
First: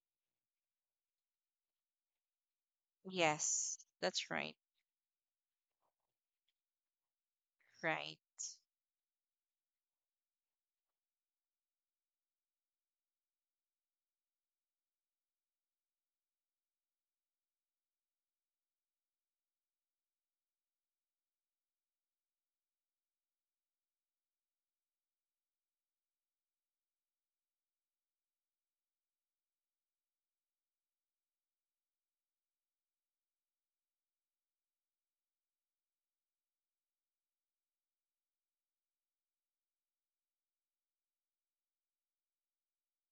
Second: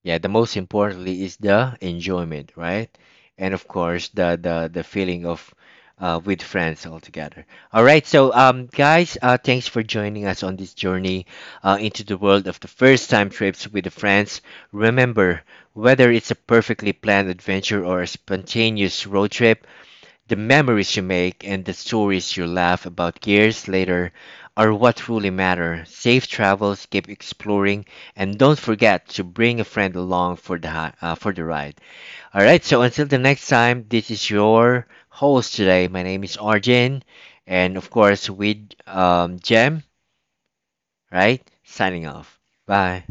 A: Yeah, the most importantly is the enjoyment, right? And of
B: Yes,
A: course
B: that's
A: the
B: right.
A: the the feeling of uh, with friends all together. All right,
B: Right.
A: so um, guys, uh, thanks for joining us on this journey uh, into the world of the first time trips with the friends. Remember, whether it's a perfectly planned adventure or a spontaneous road trip, the memories you make and the stories you laugh about years later are what truly matter. Safe travels, keep exploring, and don't forget to bring a friend along for the hi- uh, for the ride. All right, so until the next time, this is your host today. My name is Arjun, and of course with, um, Jem, right? Signing off. Bye.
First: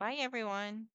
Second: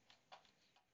B: Bye everyone.